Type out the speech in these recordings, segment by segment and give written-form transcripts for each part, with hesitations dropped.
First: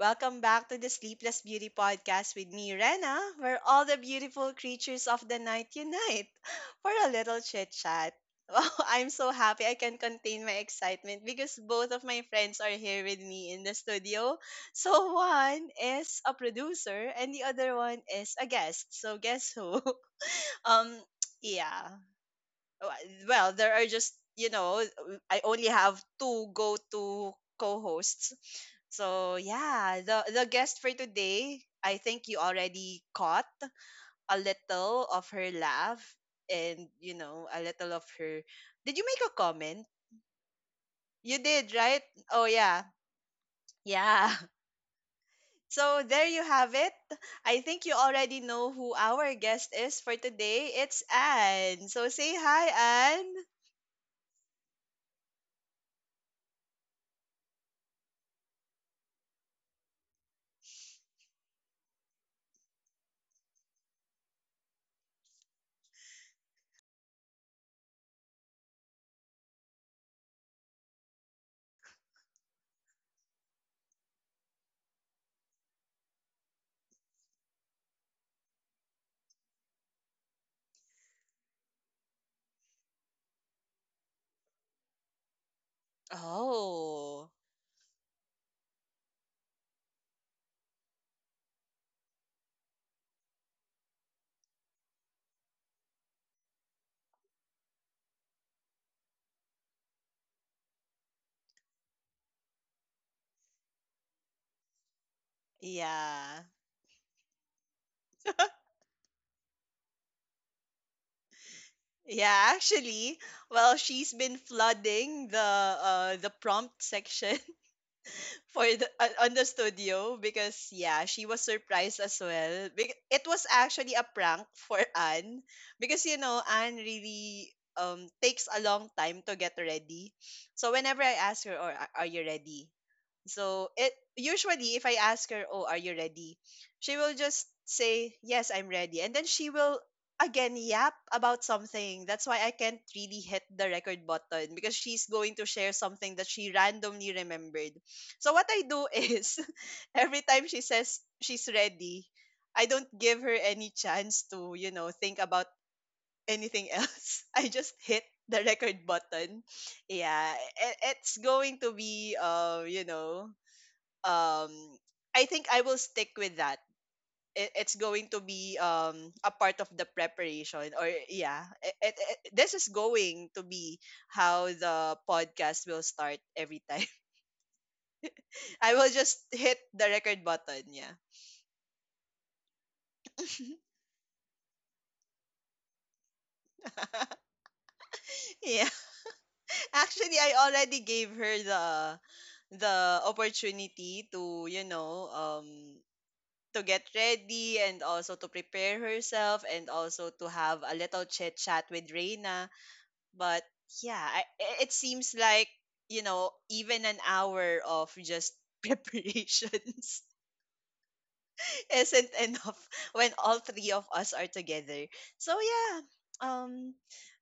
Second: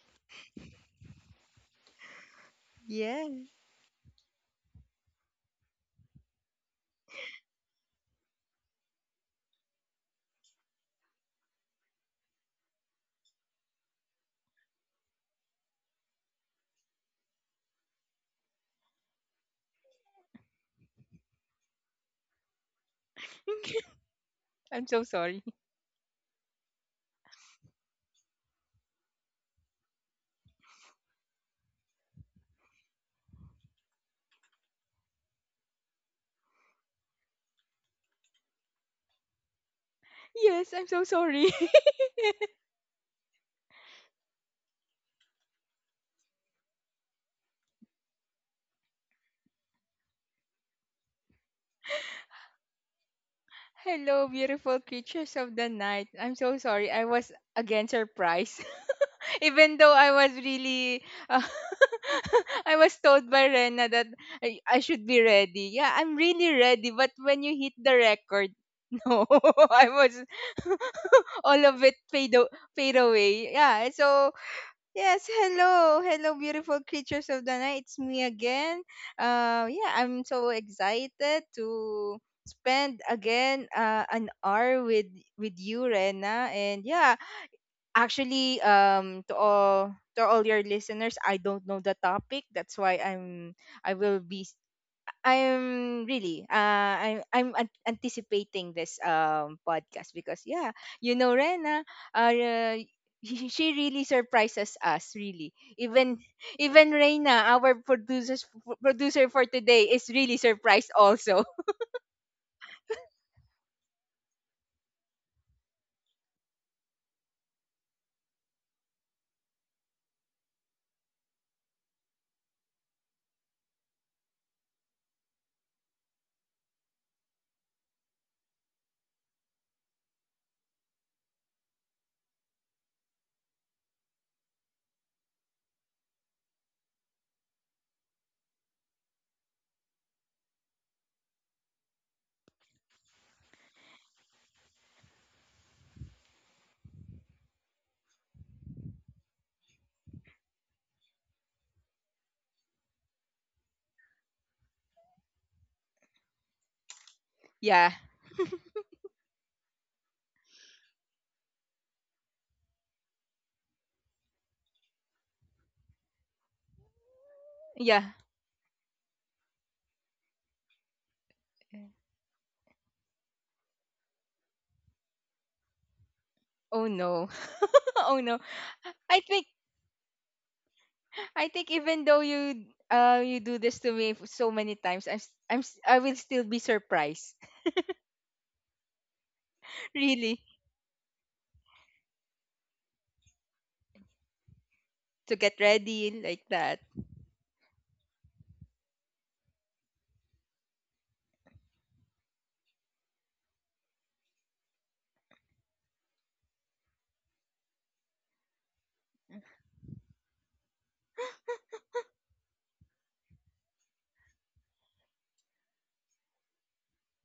Welcome back to the Sleepless Beauty Podcast with me, Rena, Yes, where all the beautiful creatures of the night unite for a little chit chat. Wow, I'm so happy I can contain my excitement because both of my friends are here with me in the studio. So, one is a producer and the other one is a guest. So, guess who? Um, yeah. Oh, well, there are just, you know, I'm so I sorry. only have two go-to co-hosts. So, yeah, the guest for today, I think you already caught a little of her laugh and a little of her. Did you make a comment? Yes, I'm so You sorry. did, right? Oh, yeah. Yeah. So, there you have it. I think you already know who our guest is for today. It's Anne. So, say hi, Anne. Hello, beautiful creatures of the night. I'm so sorry. I was again surprised. Even though I was really, uh, I was told by Rena that I should be ready. Yeah, I'm really ready. But when you hit the record, no, I was all of it fade, fade away. Yeah, so yes, hello. Hello, beautiful creatures of the night. It's me again. Yeah, I'm so excited to spend again an hour with you, Rena. And yeah, Oh. actually, to all your listeners, I don't know the topic. That's why I will be I'm really anticipating this podcast because yeah, you know Rena, uh, uh, she really surprises us really. Even Yeah. even Reina, our producer for today is really surprised also. Yeah, actually, well, she's been flooding the, the prompt section, for the on the studio, because, yeah, she was surprised as well. It was actually a prank for Anne, because you know Anne really takes a long time to get ready. So whenever I ask her, "Or are you ready?" So it usually if I ask her, "Oh, are you ready?" She will just say, "Yes, I'm ready." And then she will again yap about something. That's why I can't really hit the record button, because she's going to share something that she randomly remembered. So what I do is, every time she says she's ready, I don't give her any chance to think about anything else. I just Yeah. hit the record button, yeah. It's going to be, um I think I will stick with that. It's Yeah. going to be a part of the preparation. Or, yeah, this is going to be how the podcast will start every time. Oh no. Oh no. I will I just think hit the record button, yeah. Even though you you do this to me so many times, I will still be surprised. Yeah. Actually, I Really. already gave her the opportunity to, you know, To get um ready like to that. get ready, and also to prepare herself, and also to have a little chit chat with Reina. But, yeah, it seems like, even an hour of just preparations isn't enough when all three of us are together. So, yeah. um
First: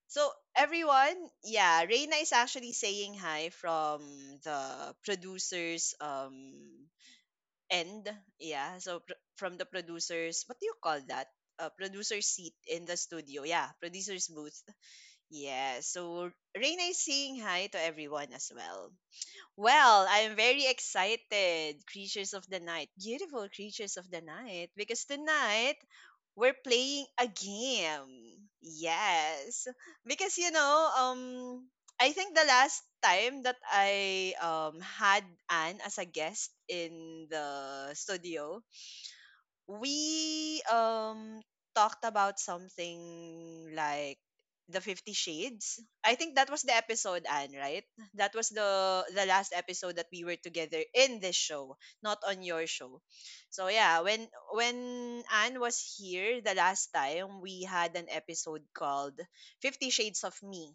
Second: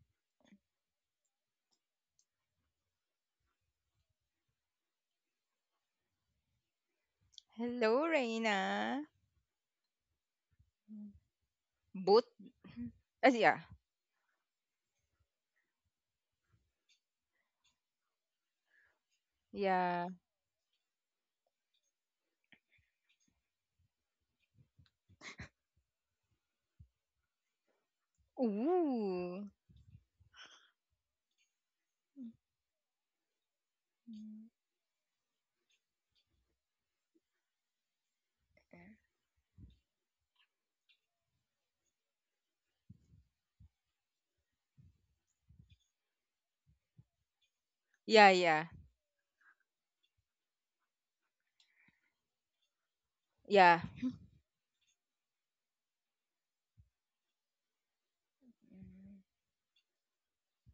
so everyone, yeah, Reina is actually saying hi from the producers, Hello, end. Yeah, so Reina. From the producers, what do you call that, producer Both? seat in the studio? Yeah. Yeah, producer's booth. Yeah, so Reina is saying hi to everyone as well. Well, Yeah. I am very excited, creatures of the night, beautiful creatures of the night, because tonight we're playing a game. Ooh. Yes, because, you know, I think the last time that I Mm. Had Anne as a guest in the studio, we talked about something like the 50 Shades. I think that was the episode, Anne, right? Yeah, That was yeah. the last episode that we were together in this show, not on your show. So, Yeah. yeah, when Anne was here the last time, we had an episode Mm. called 50 Shades of Me,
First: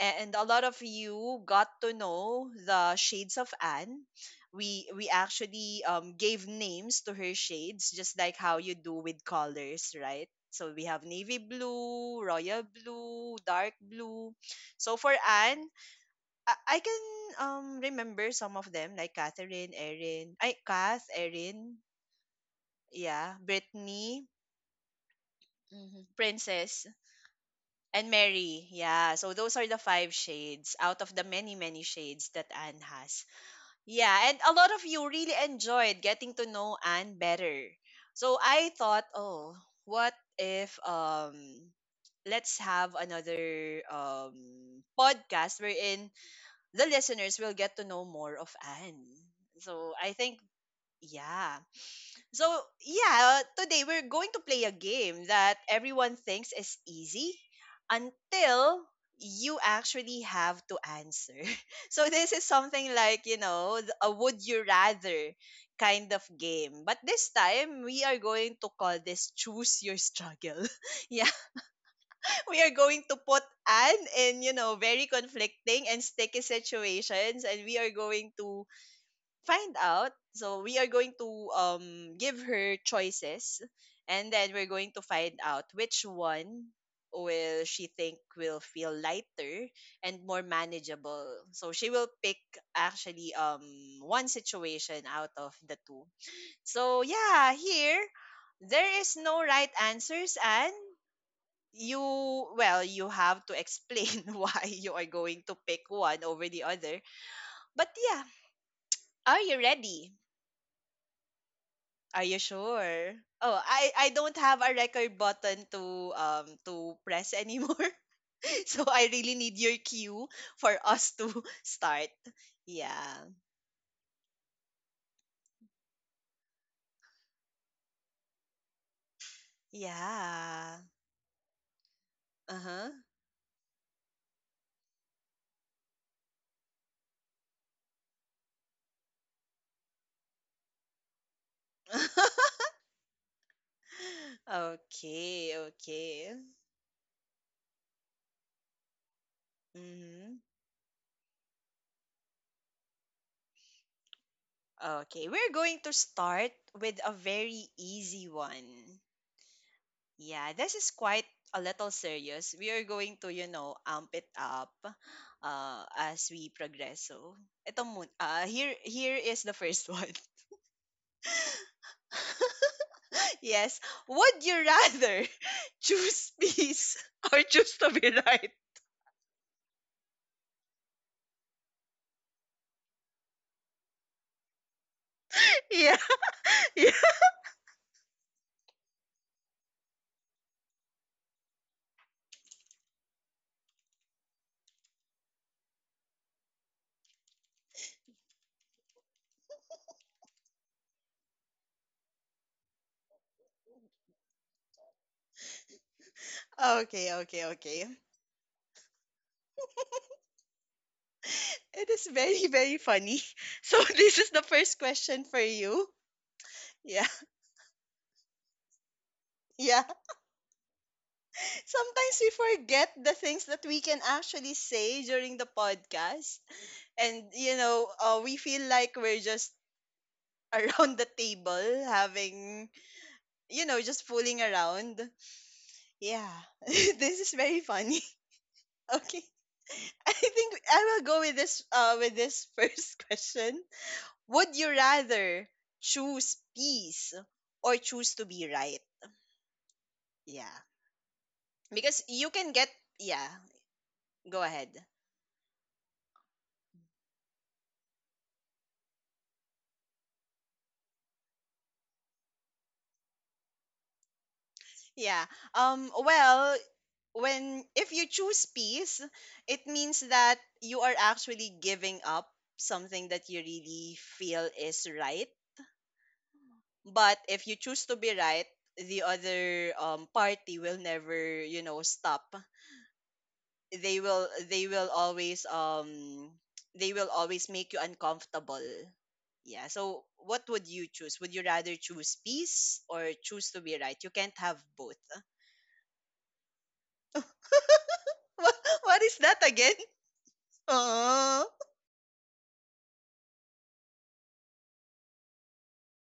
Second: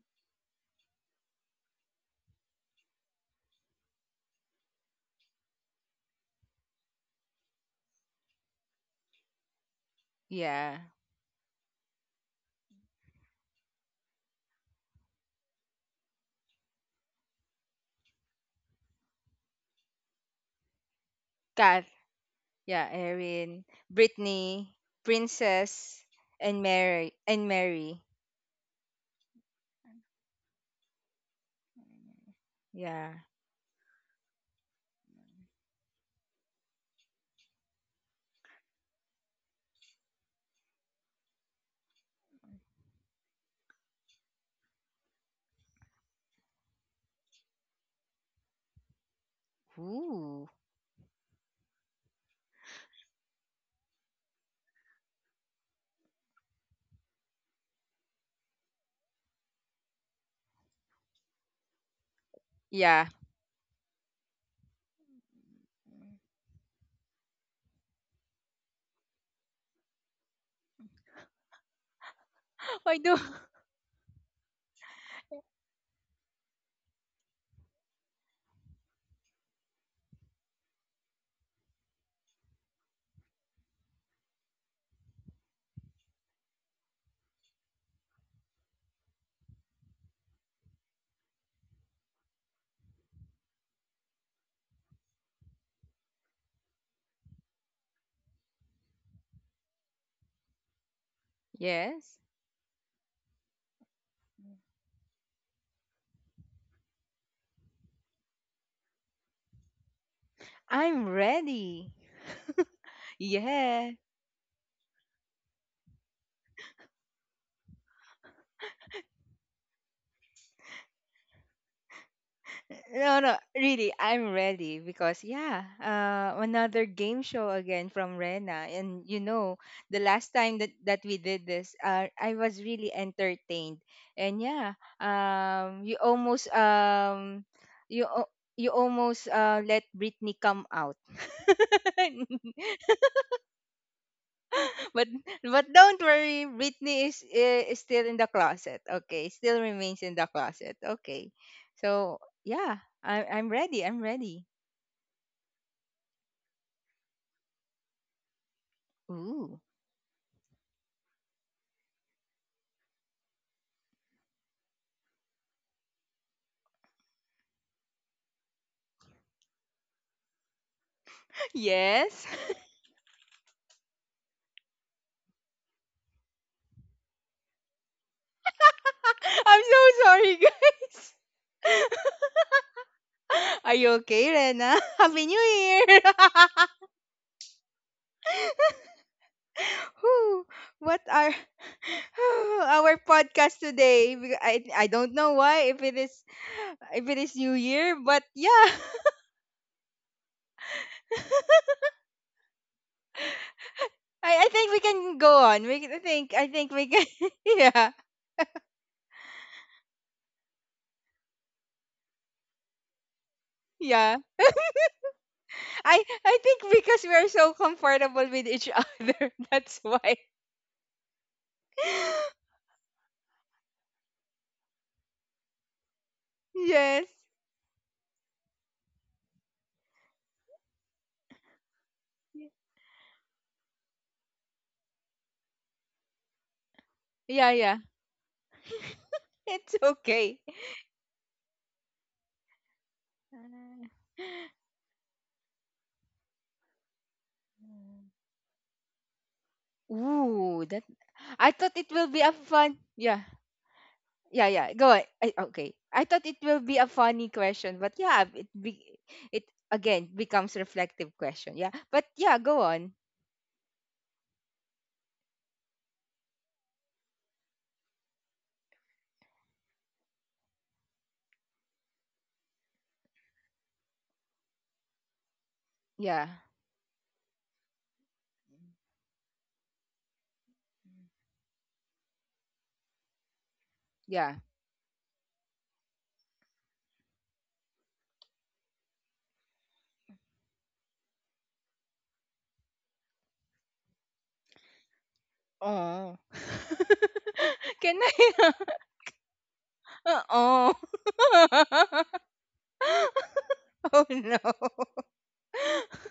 and a lot of you got to know the shades of Anne. We actually, gave names to her shades, just like how you do with colors, right? So Yeah. we have navy blue, royal blue, dark blue. So for Anne, I can remember some of them, like Catherine, Erin, I Kath, Erin, Kat. Yeah, yeah, Erin. Brittany. Brittany. Mm-hmm. Princess. And Princess. Mary. And Mary. And Mary, yeah. So those are the five shades out of the many, many shades that Anne Yeah. has. Yeah, and a lot of you really enjoyed getting to know Anne better. So I thought, oh, what if, let's have another podcast wherein the listeners will get to know more of Anne. So I think, Ooh. yeah. So, yeah, today we're going to play a game that everyone thinks is easy until you actually have to answer. So, this is something Yeah. like, a would you rather kind Mm. of game. But this time, we are going to call this "Choose Your Struggle." Yeah, we are I going to do. put Anne in, you know, very conflicting and sticky situations, and we are going to find out. So we are going to, um give her choices, and then we're going to find out which one will she think will feel lighter and more manageable. So she will pick, actually, one situation out of the two. So, yeah, here there is no right answers, and Yes. you, well, you have to explain why you are going to pick one over the other. But, yeah, are you ready? I'm ready. Are you sure? Oh, Yeah. I don't have a record button to, to press anymore. So I really need your cue for us to start. No, Yeah. no, really, I'm ready because yeah, another game show again from Rena, and you know, the last time that Yeah. that we did this, I was really Uh-huh. entertained, and yeah, um, you almost um, you al- you almost let Britney come out, but Okay, don't okay. worry, Britney is still in the closet. Okay, still remains in the Mhm. closet. Okay, so yeah, I'm ready. I'm ready. Okay, we're going to start with a very easy one. Ooh. Yeah, this is quite a little serious. We are going to, you know, amp it up, as we progress. So, ito muna. Here, here is the first one. Yes. Yes. Would you rather choose peace or choose to be right? I'm so sorry, guys. Are you okay, Rena? Happy New Year! Yeah. Yeah. Whew. What are our podcast today? I don't know why if it is New Year, but yeah, I think we can go on. I think we can. Okay, okay, okay. Yeah, It is very, very funny. So, yeah. this is the first question for you. I think because Yeah. we are so comfortable with each other, that's Yeah. why. Sometimes we forget the things that we can actually say during the podcast. Yes. And, we feel like we're just around the table, having, just fooling around, yeah. This is Yeah, very yeah. funny. Okay, It's I okay. think I will go with this, with this first question. Would you rather choose peace or Uh, choose to be right? Yeah, ooh, that I thought it because will be you a can get, fun. Yeah. yeah, go Yeah, ahead. yeah. Go on. Okay. I thought it will be a funny question, but yeah, it be, it again becomes reflective question. Yeah. But yeah, go on. Yeah, well, when, if you choose peace, it means that you are actually giving up something that you really feel is right. Yeah. But if you choose to be right, the other, party will never, you know, stop. They will Yeah. they will always, they will always make you uncomfortable. Yeah. So what would you choose? Would you rather choose peace or choose to be right? You can't have both. Oh. Can I? What what is that again? Oh. Oh. Oh no.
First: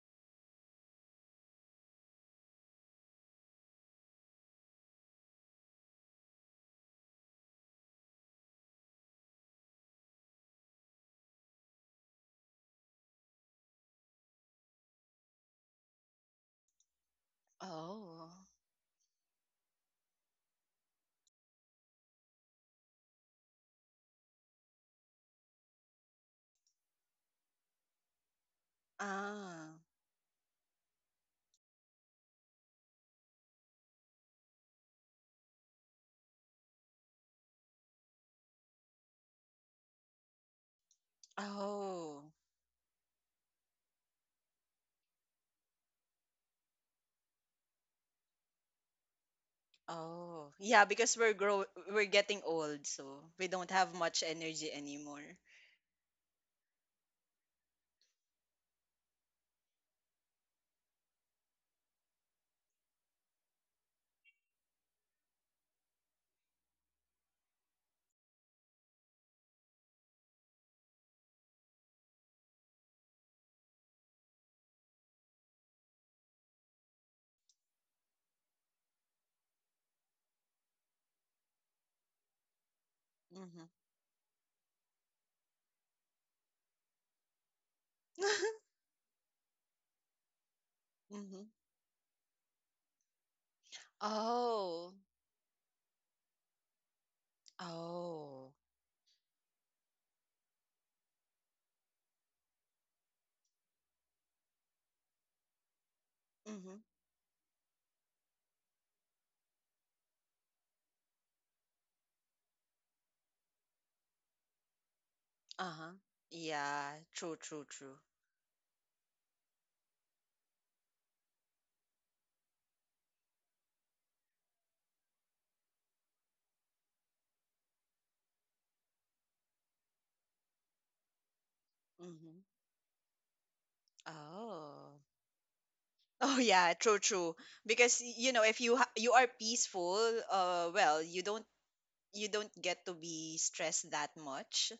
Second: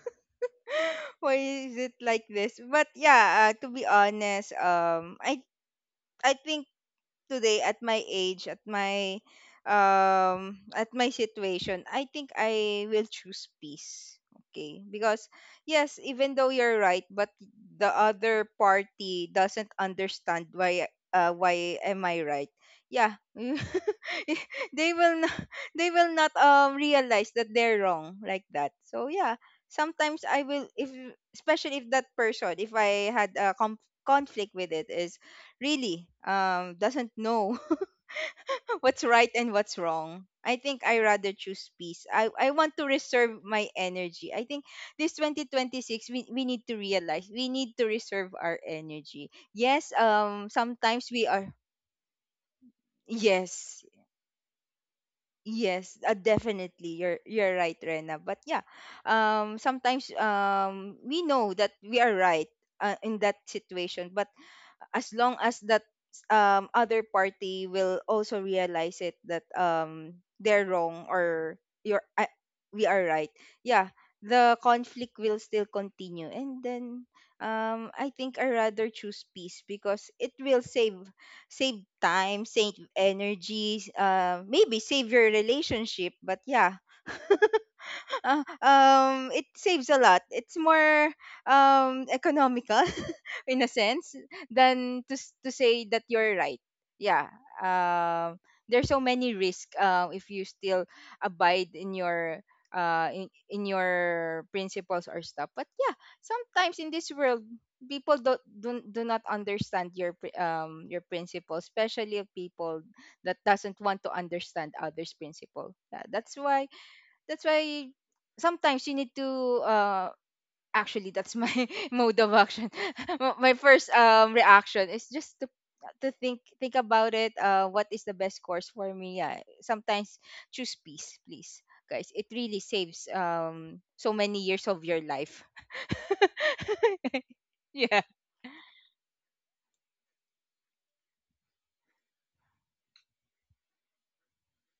Why is it like this? But yeah, to be honest, I think today at my age, at my situation, I think I will choose peace. Okay? Because yes, even though you're right, but the Oh. other party doesn't understand why am I right? Yeah. they will not, they will not realize that they're wrong like that. So yeah, Ah. sometimes I will if especially if that person if I had a conflict with it is really doesn't know what's right and what's wrong. I think I rather choose peace. Oh. I want to reserve my energy. I think this 2026 we need to realize we need to reserve our energy. Yes, Oh. Yeah, sometimes because we are we're getting old, so we don't yes have much energy anymore. yes. Definitely you're right, Rena, but yeah, sometimes we know that we are right in that situation, but as long as that other party will also realize it that they're wrong or you're I, we are right, yeah, the conflict will still continue. And then I think I rather choose peace because it will save time, save Mm-hmm. energies, maybe save your relationship. But yeah, it saves a lot. It's more Mm-hmm. Economical in a sense Oh. than to say that you're right, yeah, um Oh. there's so many risk if you still abide in your in your principles or stuff. But yeah, sometimes Mm-hmm. in this world people don't do, do not understand your your principle, especially people that doesn't want to understand others principle, Uh-huh. yeah, that's why Yeah, true, that's true, why true. sometimes you need to uh actually that's my mode of action. My first reaction is just to think about it. What is the best course for me? Yeah, sometimes choose peace please, guys. It Mm-hmm. really saves so many years of Oh. your life. Oh, yeah, true, true. Because Yeah, you know, if you are peaceful, well, you don't, get to be stressed that much.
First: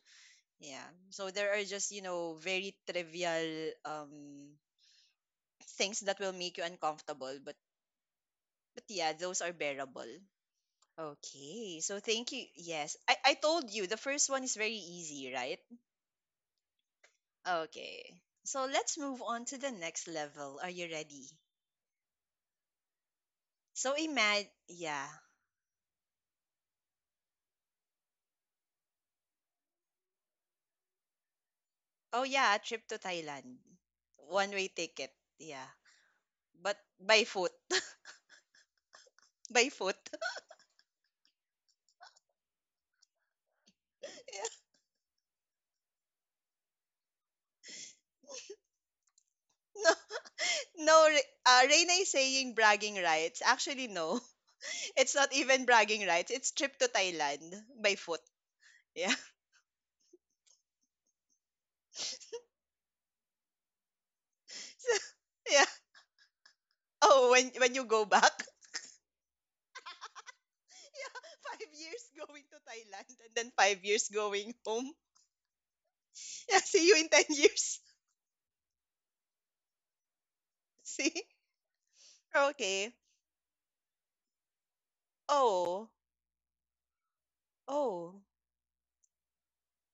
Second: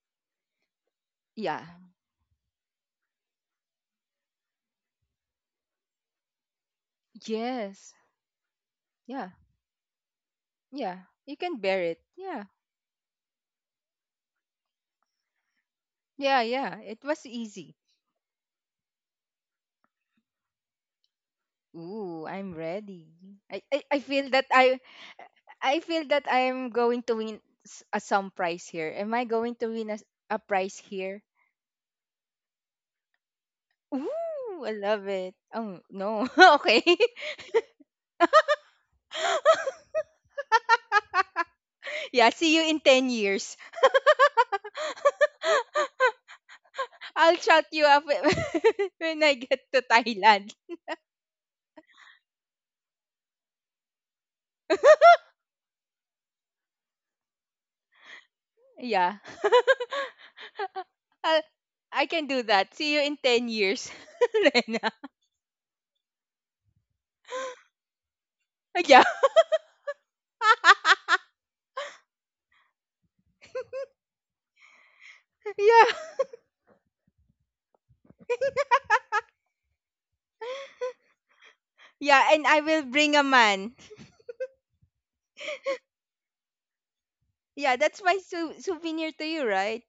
Yeah. So there yeah, are just, you know, very trivial things that will make you uncomfortable, but yes, but yeah, yeah, those are bearable. yeah, you can Okay. bear So it, thank yeah, you. Yes. I told you the first one is very easy, right? yeah, yeah, it was easy. Okay. So let's move on to the next level. Are you ready? Ooh, I'm ready. So I feel that imagine, yeah. I feel that I am going to win s- a some prize here. Am I going to win a prize here? Oh, yeah, a trip to Thailand. One Ooh, way I love ticket. it. Yeah. Oh no. But Okay. by foot. By foot. Yeah, see you in 10 years. I'll shout you up when when I get to Thailand. No, Reina is saying bragging rights. Actually, no. It's not even bragging rights. It's trip to Thailand by foot. Yeah. Yeah. I, I can do that. See you in 10 years. Rena. So, yeah. Oh, when you go back. Yeah. Yeah. 5 years going to Thailand, and then 5 years going home. Yeah. Yeah. See you in 10 years. See. Yeah, and I will Okay. bring a man. Oh. Yeah, that's my Oh. Souvenir to you, right?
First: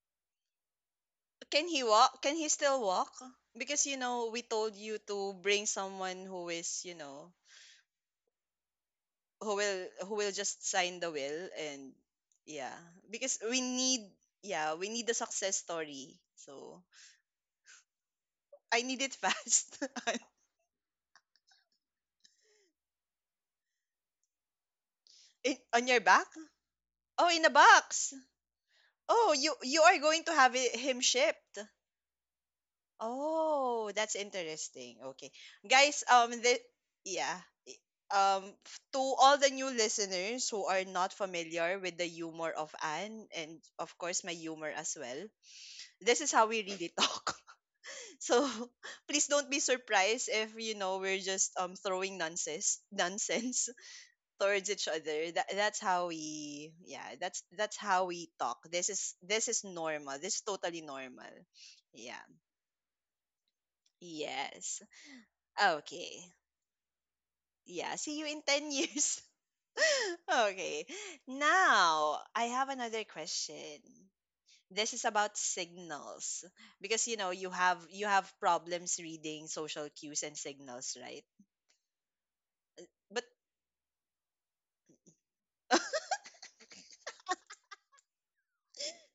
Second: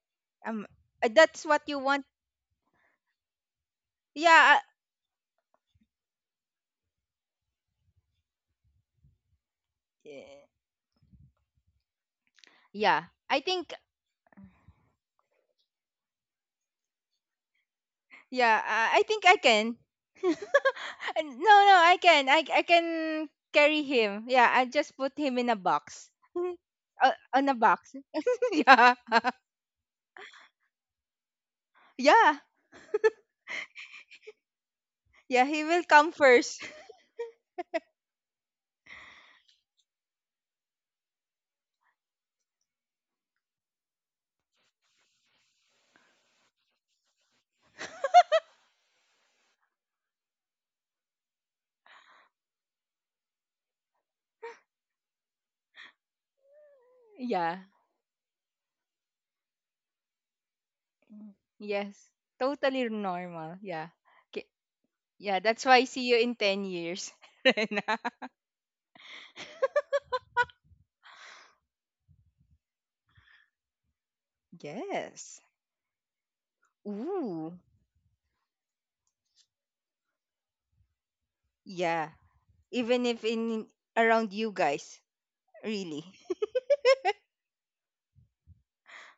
Um, that's what Can you he want. walk? Can he still walk? Because, you know, we Yeah, told you to bring someone who is, you know, who will, uh, just sign the will, and, yeah, yeah. because I we think need, yeah, we need the success story, so Yeah, I need I it think I fast. can. No, no, I can. I can carry him. Yeah, I just put him in in, a on your box. back. Uh, Oh, in a on a box. box. Yeah, Oh, you are going to have him shipped. yeah, Oh, that's interesting. Okay, yeah. He will guys, come the first. yeah I- f- to all the new listeners who are not familiar with the humor of Anne, and of course my humor as well, this is how we really talk. So, please don't be surprised if, you know, we're just throwing nonsense, nonsense towards each other. That's how we, that's Yeah. that's how we talk. This is normal. This is totally normal. Mm. Yes. Yeah. Totally normal. Yeah. K- Yes. Yeah, that's why I see you Okay. in 10 years. Rena. Yeah, see you in 10 years. Okay. Now, I have another question. This is about Yes. signals, because, you know, you Ooh, have, problems reading social cues and signals, right? yeah. Even if But in around you guys, really.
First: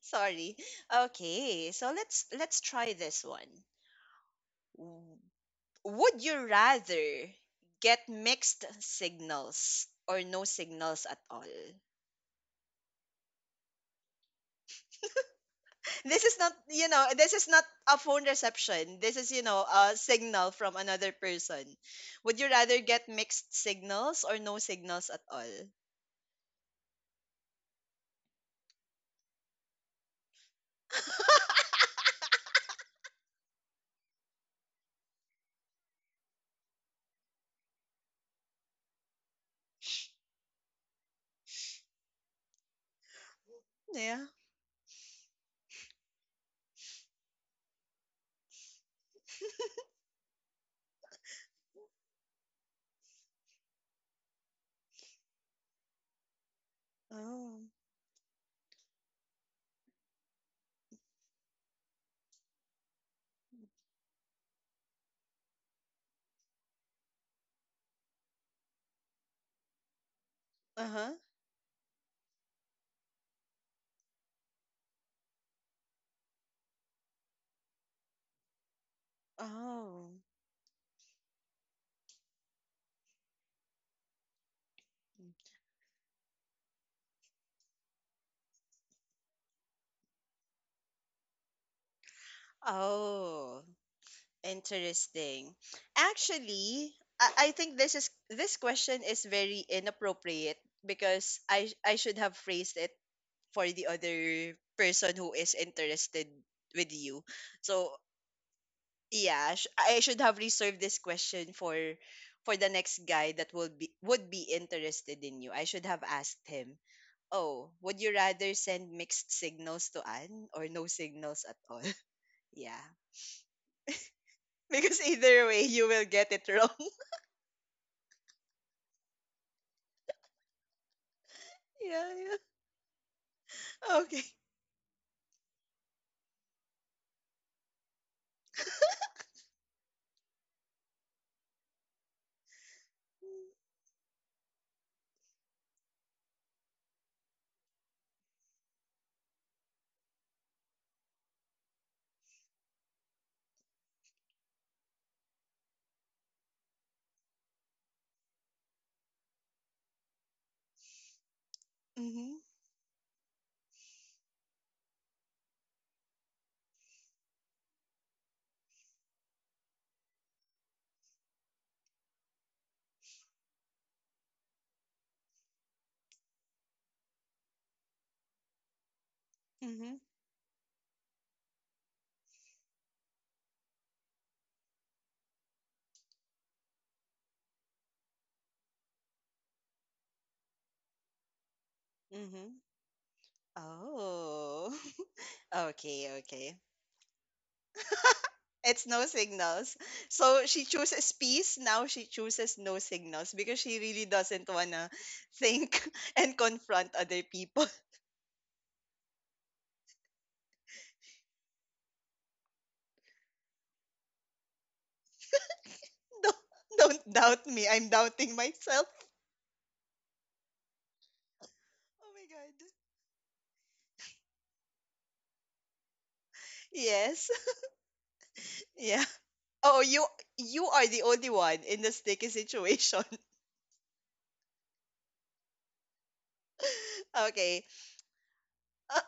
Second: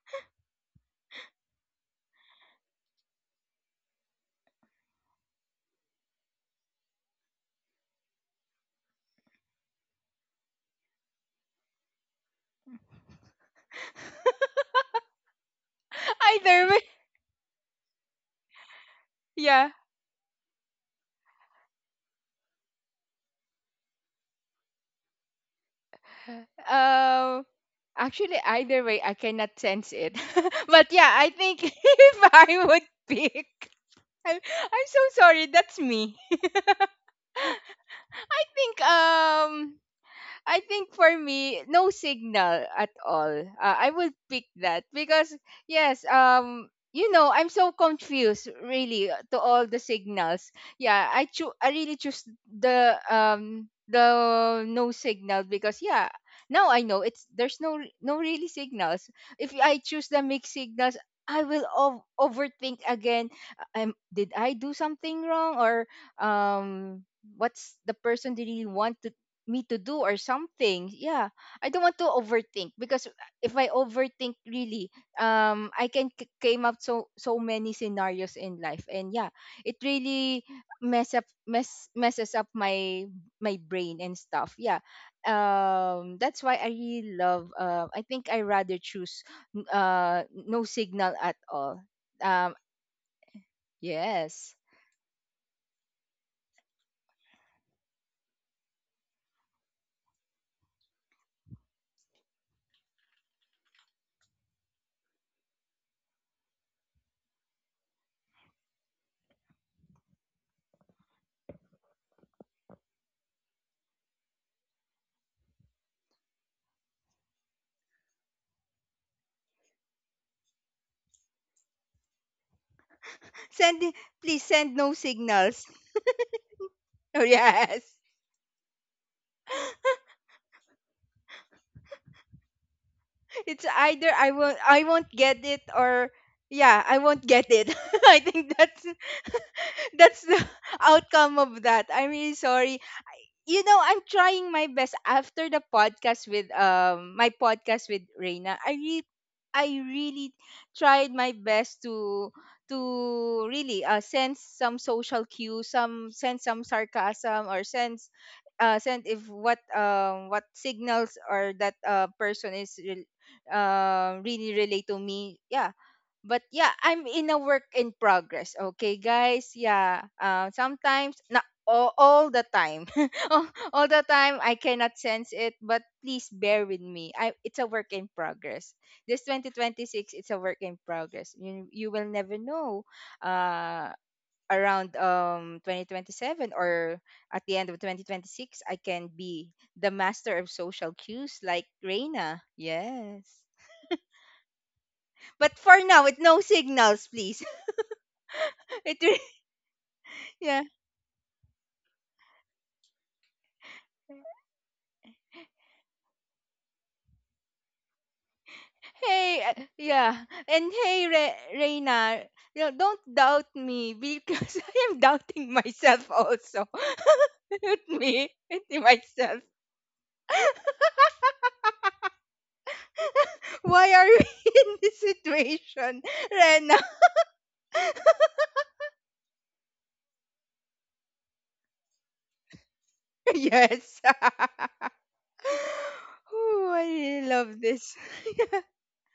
sorry. Okay, so let's, try this one. W- Would you rather get mixed signals or no signals at all? This is not, Either way, you know, this is not a phone reception. This is, you know, yeah. a signal from another person. Would you rather get mixed signals or no signals at all? Um, actually, either way, I cannot sense it. But yeah, I think if I would pick, I'm so sorry. That's me. I think. I think for me, no signal at all. I would Yeah. pick that because yes, you know, I'm so confused really to all the signals. Yeah, I really choose the no signal because yeah, now I know it's there's Oh. no re- no really signals. If I choose the mixed signals, I will overthink again. Did I do something wrong or um what's the person really want to me to do or something? Uh-huh. Yeah, I don't want to overthink because if I overthink really, I can came up so so many scenarios in life, and yeah, it Oh. really messes up my brain and stuff, yeah, that's why I really love. I think I rather choose no signal at all, um Oh. yes. Interesting. Actually, I think this is, this question is very inappropriate, because I should have phrased it for the other person who is interested with you. So I should have reserved this question for the next guy that will be would be interested in you. I should have asked him, "Oh, would you rather send mixed signals to Anne or no signals at all?" yeah. Send, please send no Because either signals. way, you will get it wrong. Oh yes, Yeah, it's either okay. I won't get it or yeah, I won't get it. I think that's the outcome of that. I'm really sorry. You know, I'm trying my best after the podcast with my podcast with Reina. I really tried my best to to really sense some social cues, some sense some sarcasm or sense sense if what what signals or that Mm-hmm. person is really relate to me. Yeah, but yeah, I'm in a work in progress. Okay, guys. Yeah. Sometimes, not all, all the time, all, all the time, I cannot sense it. But please bear with me. I It's a work in progress. This Mm-hmm. 2026, it's a work in progress. You will never know. Uh, around 2027 or at the end of 2026, I can be the master of social cues like Reina. Mm-hmm. Yes. Oh. But for now, okay, with no okay. signals, please. It's It. no signals. So Yeah. she chooses peace, now she chooses no signals because she really doesn't wanna think and confront other people. Hey, yeah. And hey, Reina, you know, don't doubt me because I am doubting myself don't, also. don't doubt me. Not I'm me, doubting it's myself. myself. Oh my god. Why are we in this situation, Rena? Yes. Yeah. Oh, you are the only one in the sticky situation. Yes. Ooh, I really love Okay. this. Yeah. Uh,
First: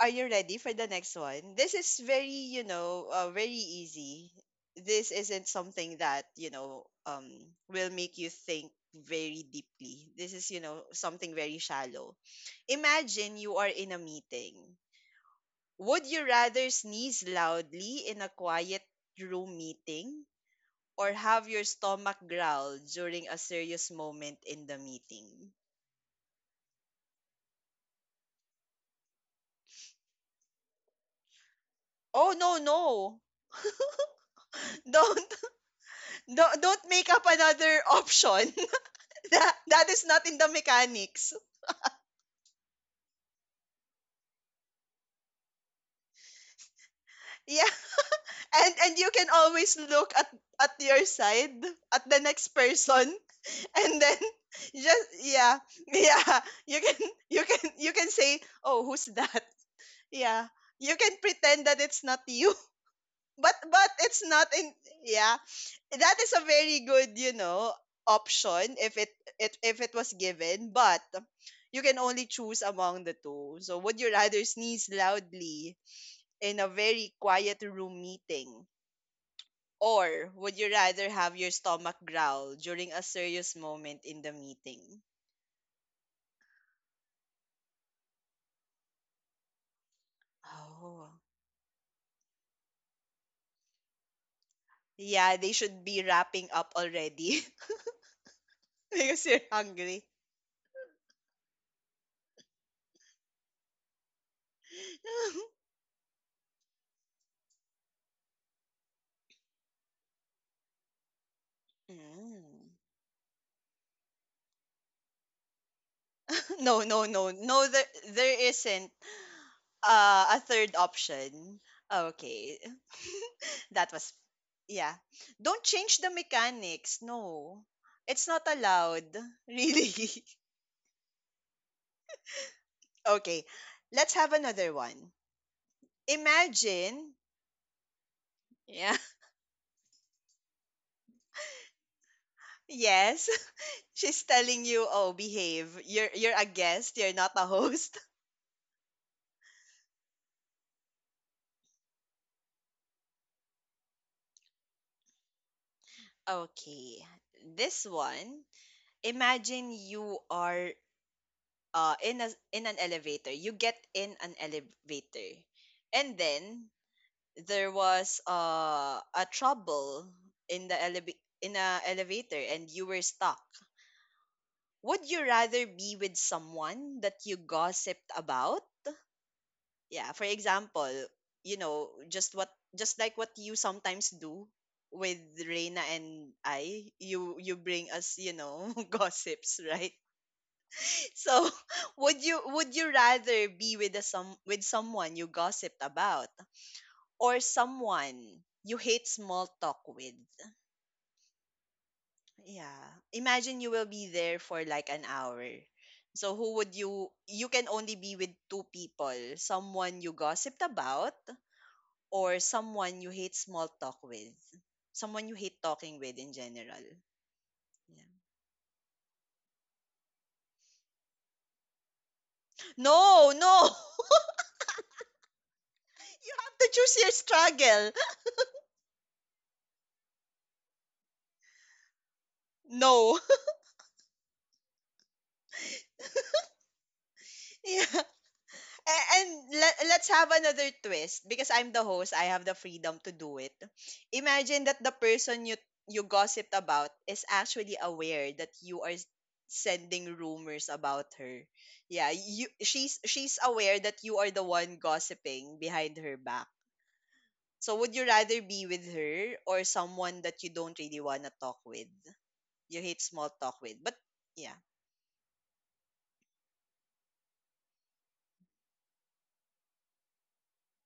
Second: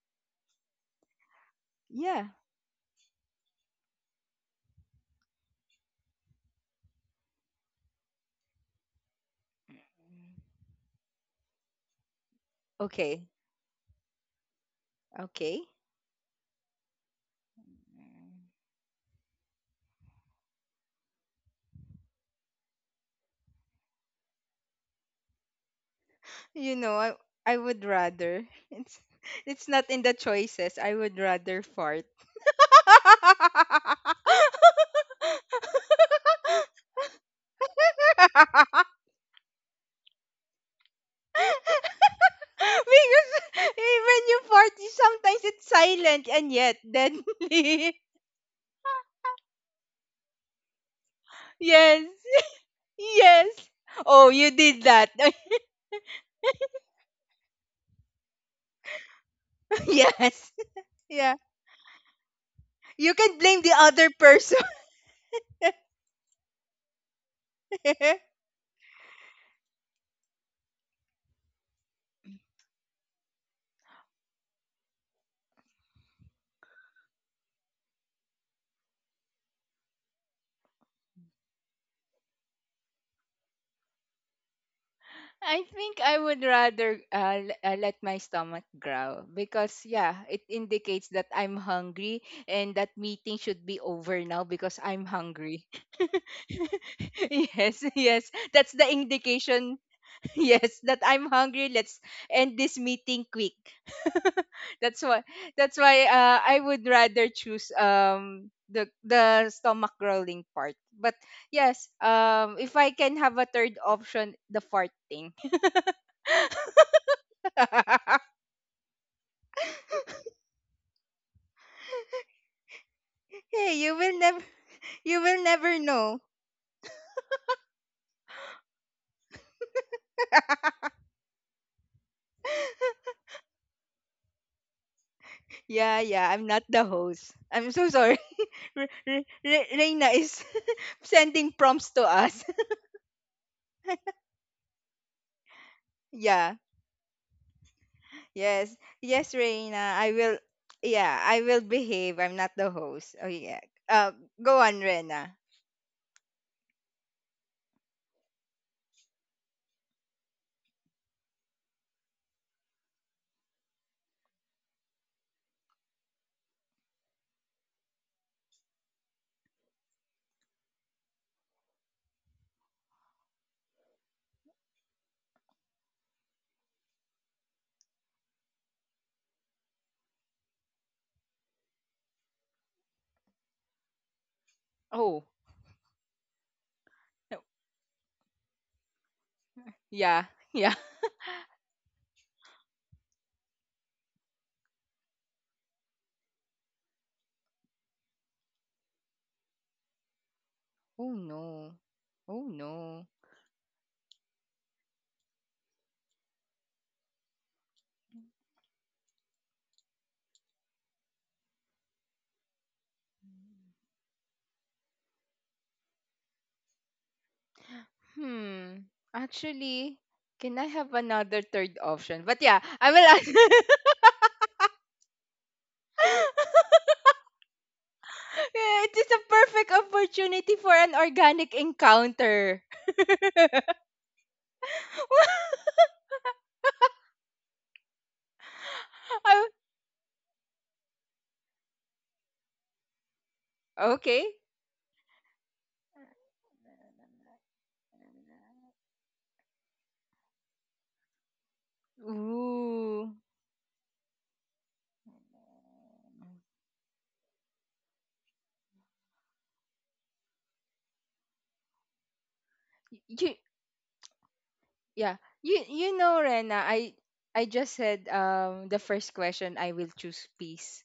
are you ready for the next one? This is Yeah. very, very easy. This isn't something that, will make you think very deeply. This is, something very shallow. Okay. Imagine you are in a meeting. Okay. Would you rather sneeze loudly in a quiet room meeting or have your stomach growl during a serious moment in the meeting? You know, I would rather it's it's not in the choices. I would rather fart Oh, no, because no. Don't do, don't make up another option that, that is not in the mechanics even you party, sometimes it's silent and yet yeah deadly. and you can always look at your side at Yes. the next person Yes. and then Oh, you did just that. yeah yeah you can you can you can say oh who's that yeah Yes. you can Yeah. pretend that it's not you You can blame the but other it's not person. in yeah that is a very good option if it, it if it was given but you can only choose among the two so would you rather sneeze loudly in a very quiet room meeting or would you rather have your stomach growl during a serious moment in the meeting I think I would rather let my stomach growl because, yeah, it oh indicates that I'm hungry and that meeting should be over now because I'm yeah they hungry. should be wrapping up already Yes, yes. That's the because you're indication. hungry Yes, that I'm hungry. Let's end this meeting quick. That's why I would rather choose the stomach growling part. But yes, Mm. if I can have a third option, the fart thing. No, no, no, no. There isn't a third option. Okay, Hey, that you was will never yeah. Don't change the know. mechanics. No, it's not allowed. Really. Okay, let's have another one. Yeah, yeah, I'm not the Imagine. host. I'm so sorry. Yeah. Reina is sending prompts to us. Yes. She's telling you, "Oh, behave. You're a Yeah. guest. You're not a host." Yes. Yes, Reina. I will. Yeah, I will behave. I'm not the host. Oh yeah. Uh, go on, Reina. Okay. This one. Imagine you are in an elevator. You get in an elevator. And then there was a trouble in the eleva- in a elevator and you were stuck. Would you rather be with someone that you gossiped about? Yeah, for example, you know, just what just like what you sometimes do with Oh. Reina and I, you No. you bring us, you know, gossips, right? Yeah. Yeah. So, would you rather be with a some with someone you gossiped about or someone you hate small talk with? Oh no. Oh Yeah. no. Imagine you will be there for like an hour. So who would you can only be with two people, someone you gossiped about or someone you hate small talk with. Someone you hate talking with in general. Yeah. Hmm. Actually, can I have another third option? But yeah, I will. No, no. you have to choose your struggle. Yeah, it is a perfect opportunity for an organic encounter. No. Yeah. A- And I, let, let's have another twist because I'm the host, I have the freedom to do it. Okay. Imagine that the person you gossip about is actually aware that you are s- sending rumors about her. Yeah, you she's Ooh. she's aware that you are the one gossiping behind her back. So would you rather be with her or someone that you don't really want to talk with? You hate small You talk with. But yeah. yeah. You know Rena, I just said the first question I will choose peace.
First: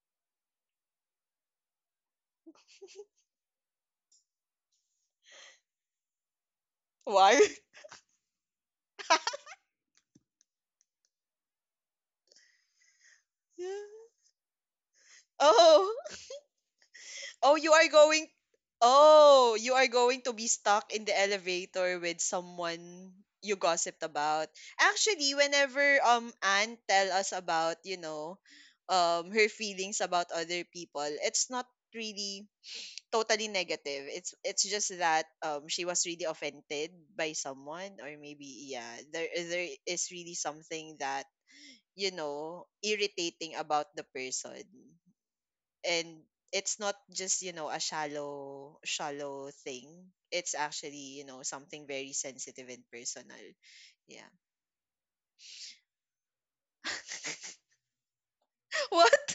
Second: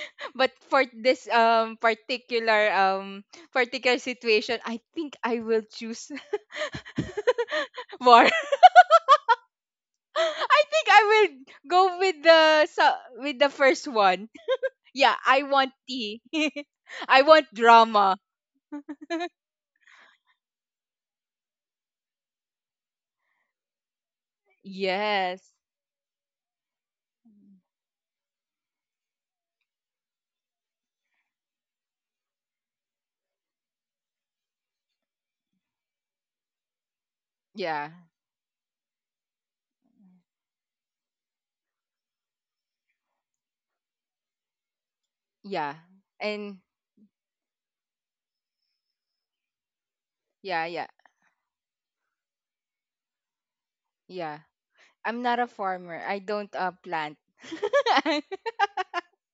But for this particular situation, I think I will choose Why? war. I think I will go with the Yeah. first one. Yeah, I want Oh. tea. I want Oh, you are drama. going Oh, you are going to be stuck in the elevator with someone you gossiped about. Actually, Yes. whenever Anne tell us about, you know, her feelings about other people, it's not really totally negative. It's just that she was really offended by Yeah. someone or maybe yeah, there is really something that, you know, irritating about the person Yeah. and And it's not just you know a shallow thing it's yeah, yeah, actually you know something very sensitive and personal yeah yeah. I'm not a farmer. I don't plant. I'm what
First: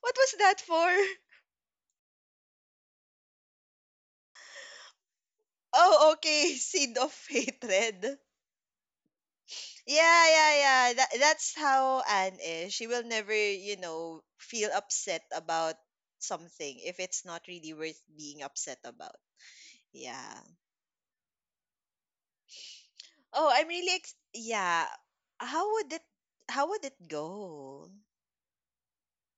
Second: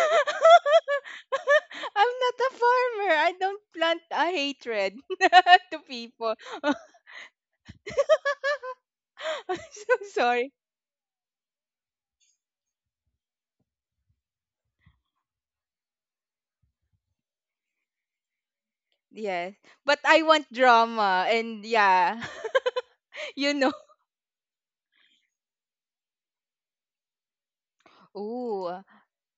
what was that for not a farmer. I don't plant a hatred to oh people. okay seed of hatred I'm so yeah yeah sorry. yeah that, that's how anne is she will never you know feel upset about something if it's not really worth being upset about Yes. But I yeah want drama and yeah. oh you I'm know. really ex- yeah how would it how would it go Ooh.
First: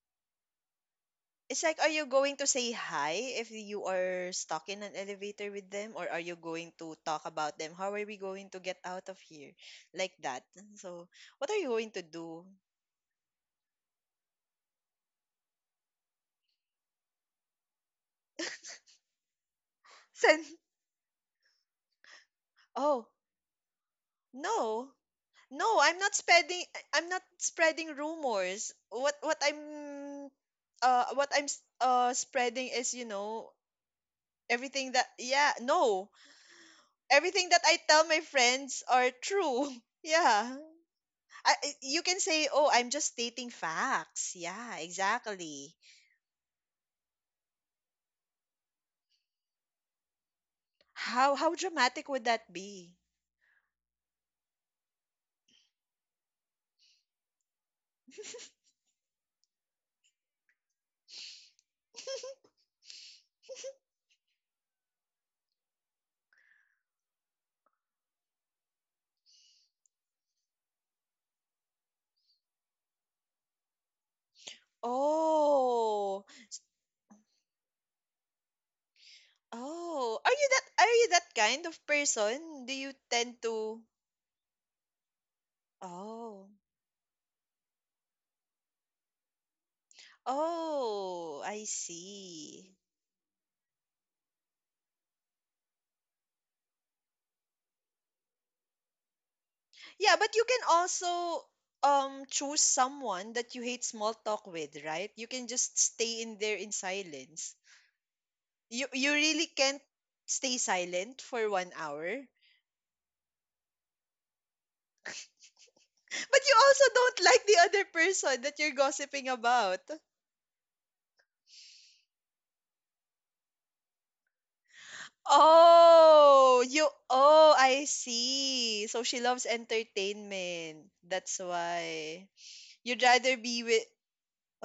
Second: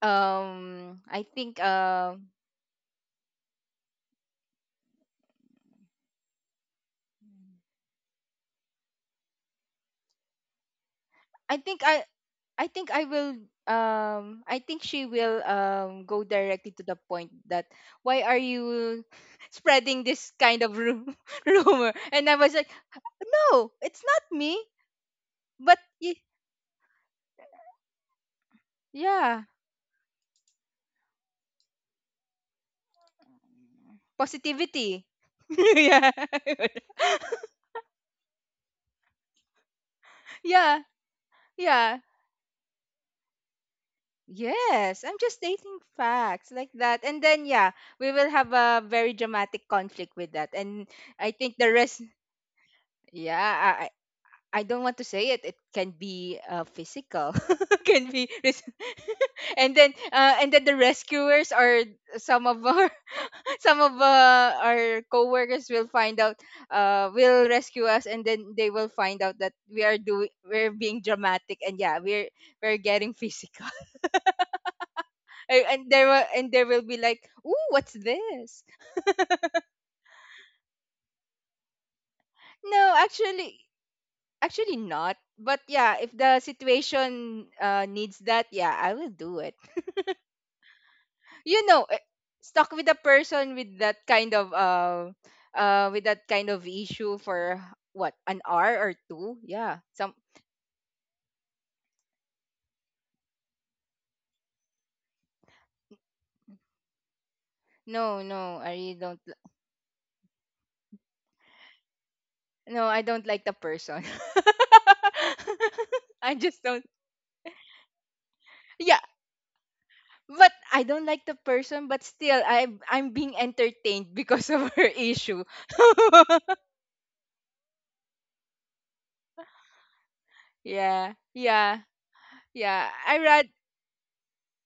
Um I think It's like, are you um going to say hi if you are stuck in an elevator with them? Or are you going to talk about them? How are we going to get out of here? Like that. So, what I are you think going to I do? I think I will I think she will go directly to the point that why are you spreading this Send kind of rumor, and I was like, Oh, no, it's not me, no. but No, I'm not spreading I'm not spreading rumors. Yeah, What I'm spreading is, you know, everything positivity. that yeah, no. Yeah. Everything that I tell my friends are true. Yeah. Yeah, I- yeah, you can say, "Oh, I'm just stating facts." Yeah, yes, I'm just exactly. stating facts like that, and then yeah, we will have a very dramatic conflict with that. And I How think the rest, dramatic would that be? yeah, I don't want to say it. It can be physical, can be, and then the rescuers, or some of our some of our coworkers will find out, will rescue us, and then they will find out that we are doing we're being dramatic, and yeah, we're getting physical, and and there Oh, will and there will be like, ooh, what's this? oh, are you that kind of person? Do you No, tend actually, to? actually not. But yeah, if the Oh, situation needs that, yeah, I will do it, oh, I you know eh, see. stuck with a person with that kind of issue for, what, an hour or two. Yeah, some. Yeah, but you can also choose someone that you hate small talk with, right? You can just stay in there in silence. No, no, I You really you don't really li- can't stay silent for 1 hour. No, I don't like the person. I But you just don't. also don't like the other person that you're Yeah. gossiping about. But I don't like the person, but still I'm being entertained because of her issue. Oh, you oh, I see. So she loves entertainment. Yeah, That's yeah, why. yeah, You'd I rather rather, be with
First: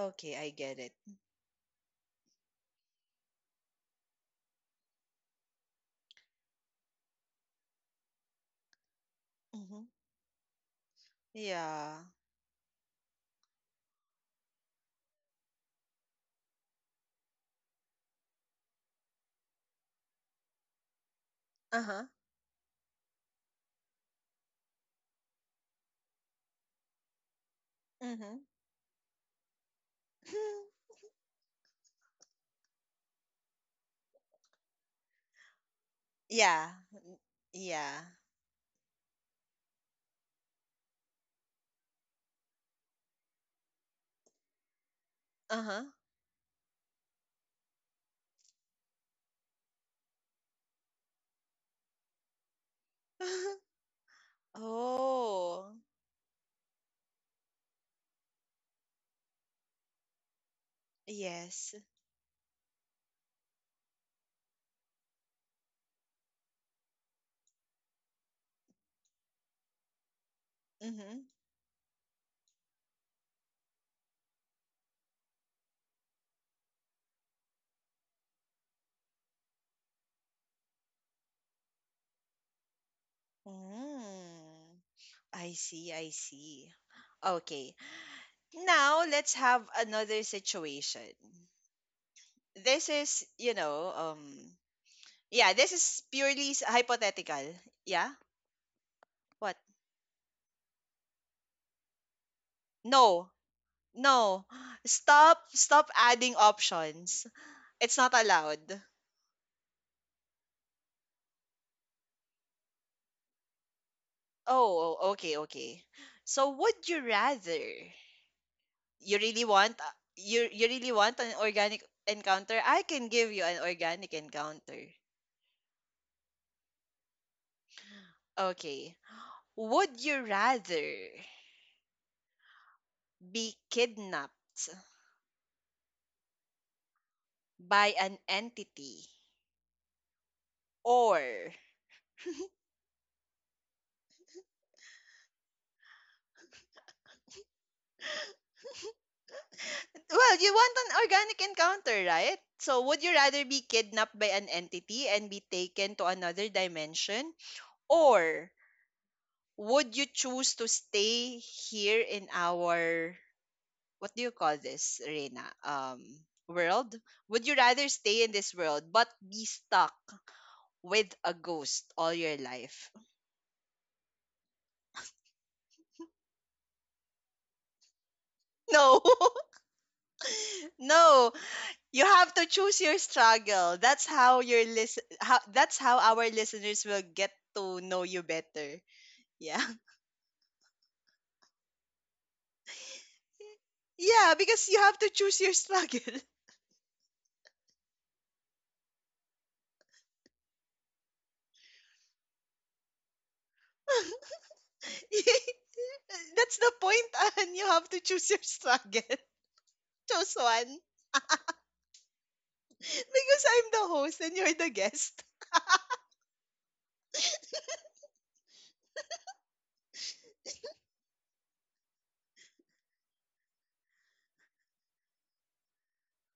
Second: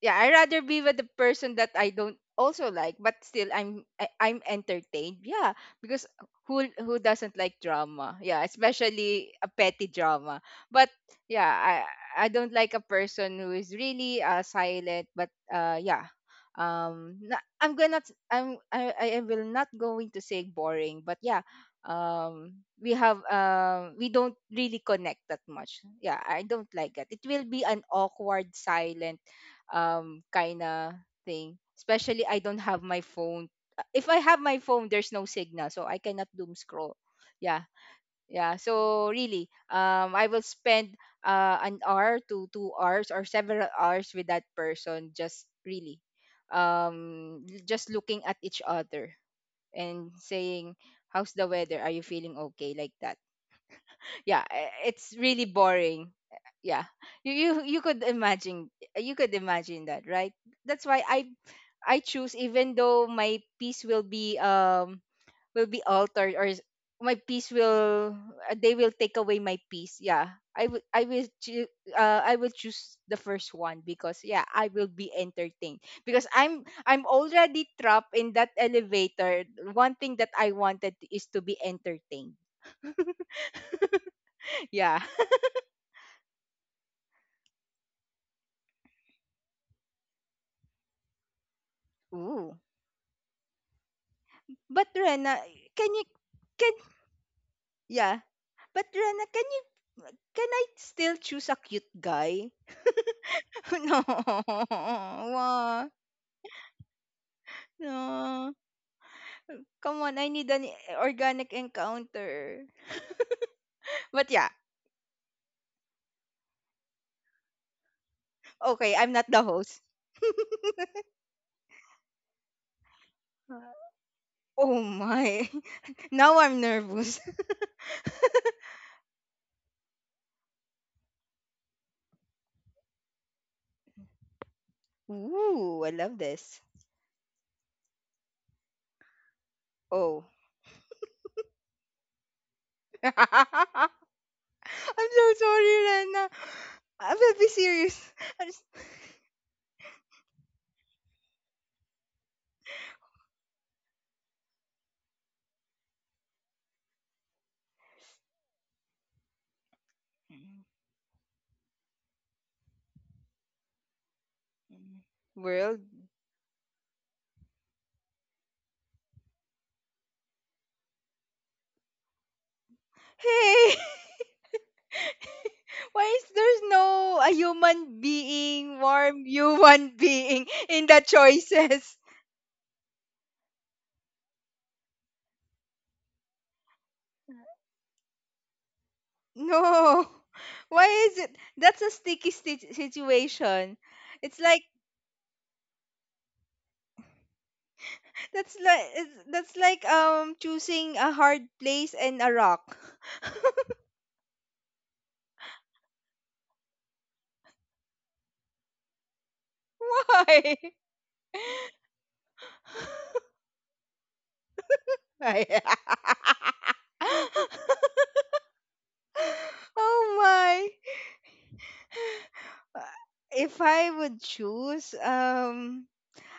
yeah, I I rather get be it. with the person that I don't also like, but still I'm entertained. Yeah, because who doesn't like drama, yeah, especially a Mm-hmm. petty drama. But yeah, i Yeah. i don't like a person who is really silent, but yeah. Um na- i'm gonna i'm I, I will not going to say boring, but yeah, Uh-huh. We don't really connect that much. Yeah, I don't like that. It will be an Mm-hmm. awkward silence, kind of thing. Especially I don't have my phone. If I have my phone, there's no signal, so I cannot doom yeah. scroll. Yeah, Yeah. yeah. So really, I will spend an hour to 2 hours or several hours with that person. Just Uh-huh. really, just looking at each other and saying, "How's the weather? Are you feeling okay?" Like that. Yeah, it's really oh. boring. Yeah. you you, you could imagine you could imagine, that, right? That's why i Yes. i choose, even though my piece will be altered, or is- my piece will they will take away my piece. Yeah, i will i Mm-hmm. will choo- uh, i will choose the first one, because yeah, I will be entertained, because I'm already trapped in that elevator. One thing that I wanted is to be entertained. Mm. Yeah. I see, I see. Okay. Now let's have another situation. Ooh. This is, But Rena, yeah, this can you, is purely s- can, hypothetical. Yeah? yeah? But Rena, can What? you can I still choose a cute guy? No. No. No. Stop Wah. stop adding options. It's not No. allowed. Come on, I need an organic encounter. But yeah, Oh, okay, okay. So would you rather okay, I'm not the host. You really want an organic encounter? I can give you an organic Oh encounter. my, now I'm nervous. Okay. Would you rather be kidnapped Ooh, I love this. by an entity Oh, or well I'm so sorry, Rena. I'm very serious. I'm. you want an organic encounter right so would you rather be kidnapped by an entity and be taken to another dimension or would you choose to stay here in our what do you call this Rena World. World would you rather stay in this world but be stuck with a ghost all your life Hey! Why is there's no a human being, no warm human being in the no choices? You have to choose your struggle. That's how your list. How that's how our listeners will get to know you better. Yeah, No. Why is it? That's a sticky situation. yeah, It's like because you have to choose your struggle. that's like it's, that's like choosing a hard place and a rock. that's the point, and you have to choose your struggle. Choose Why? one because I'm the host and you're the guest. Why? Oh my. If I would choose,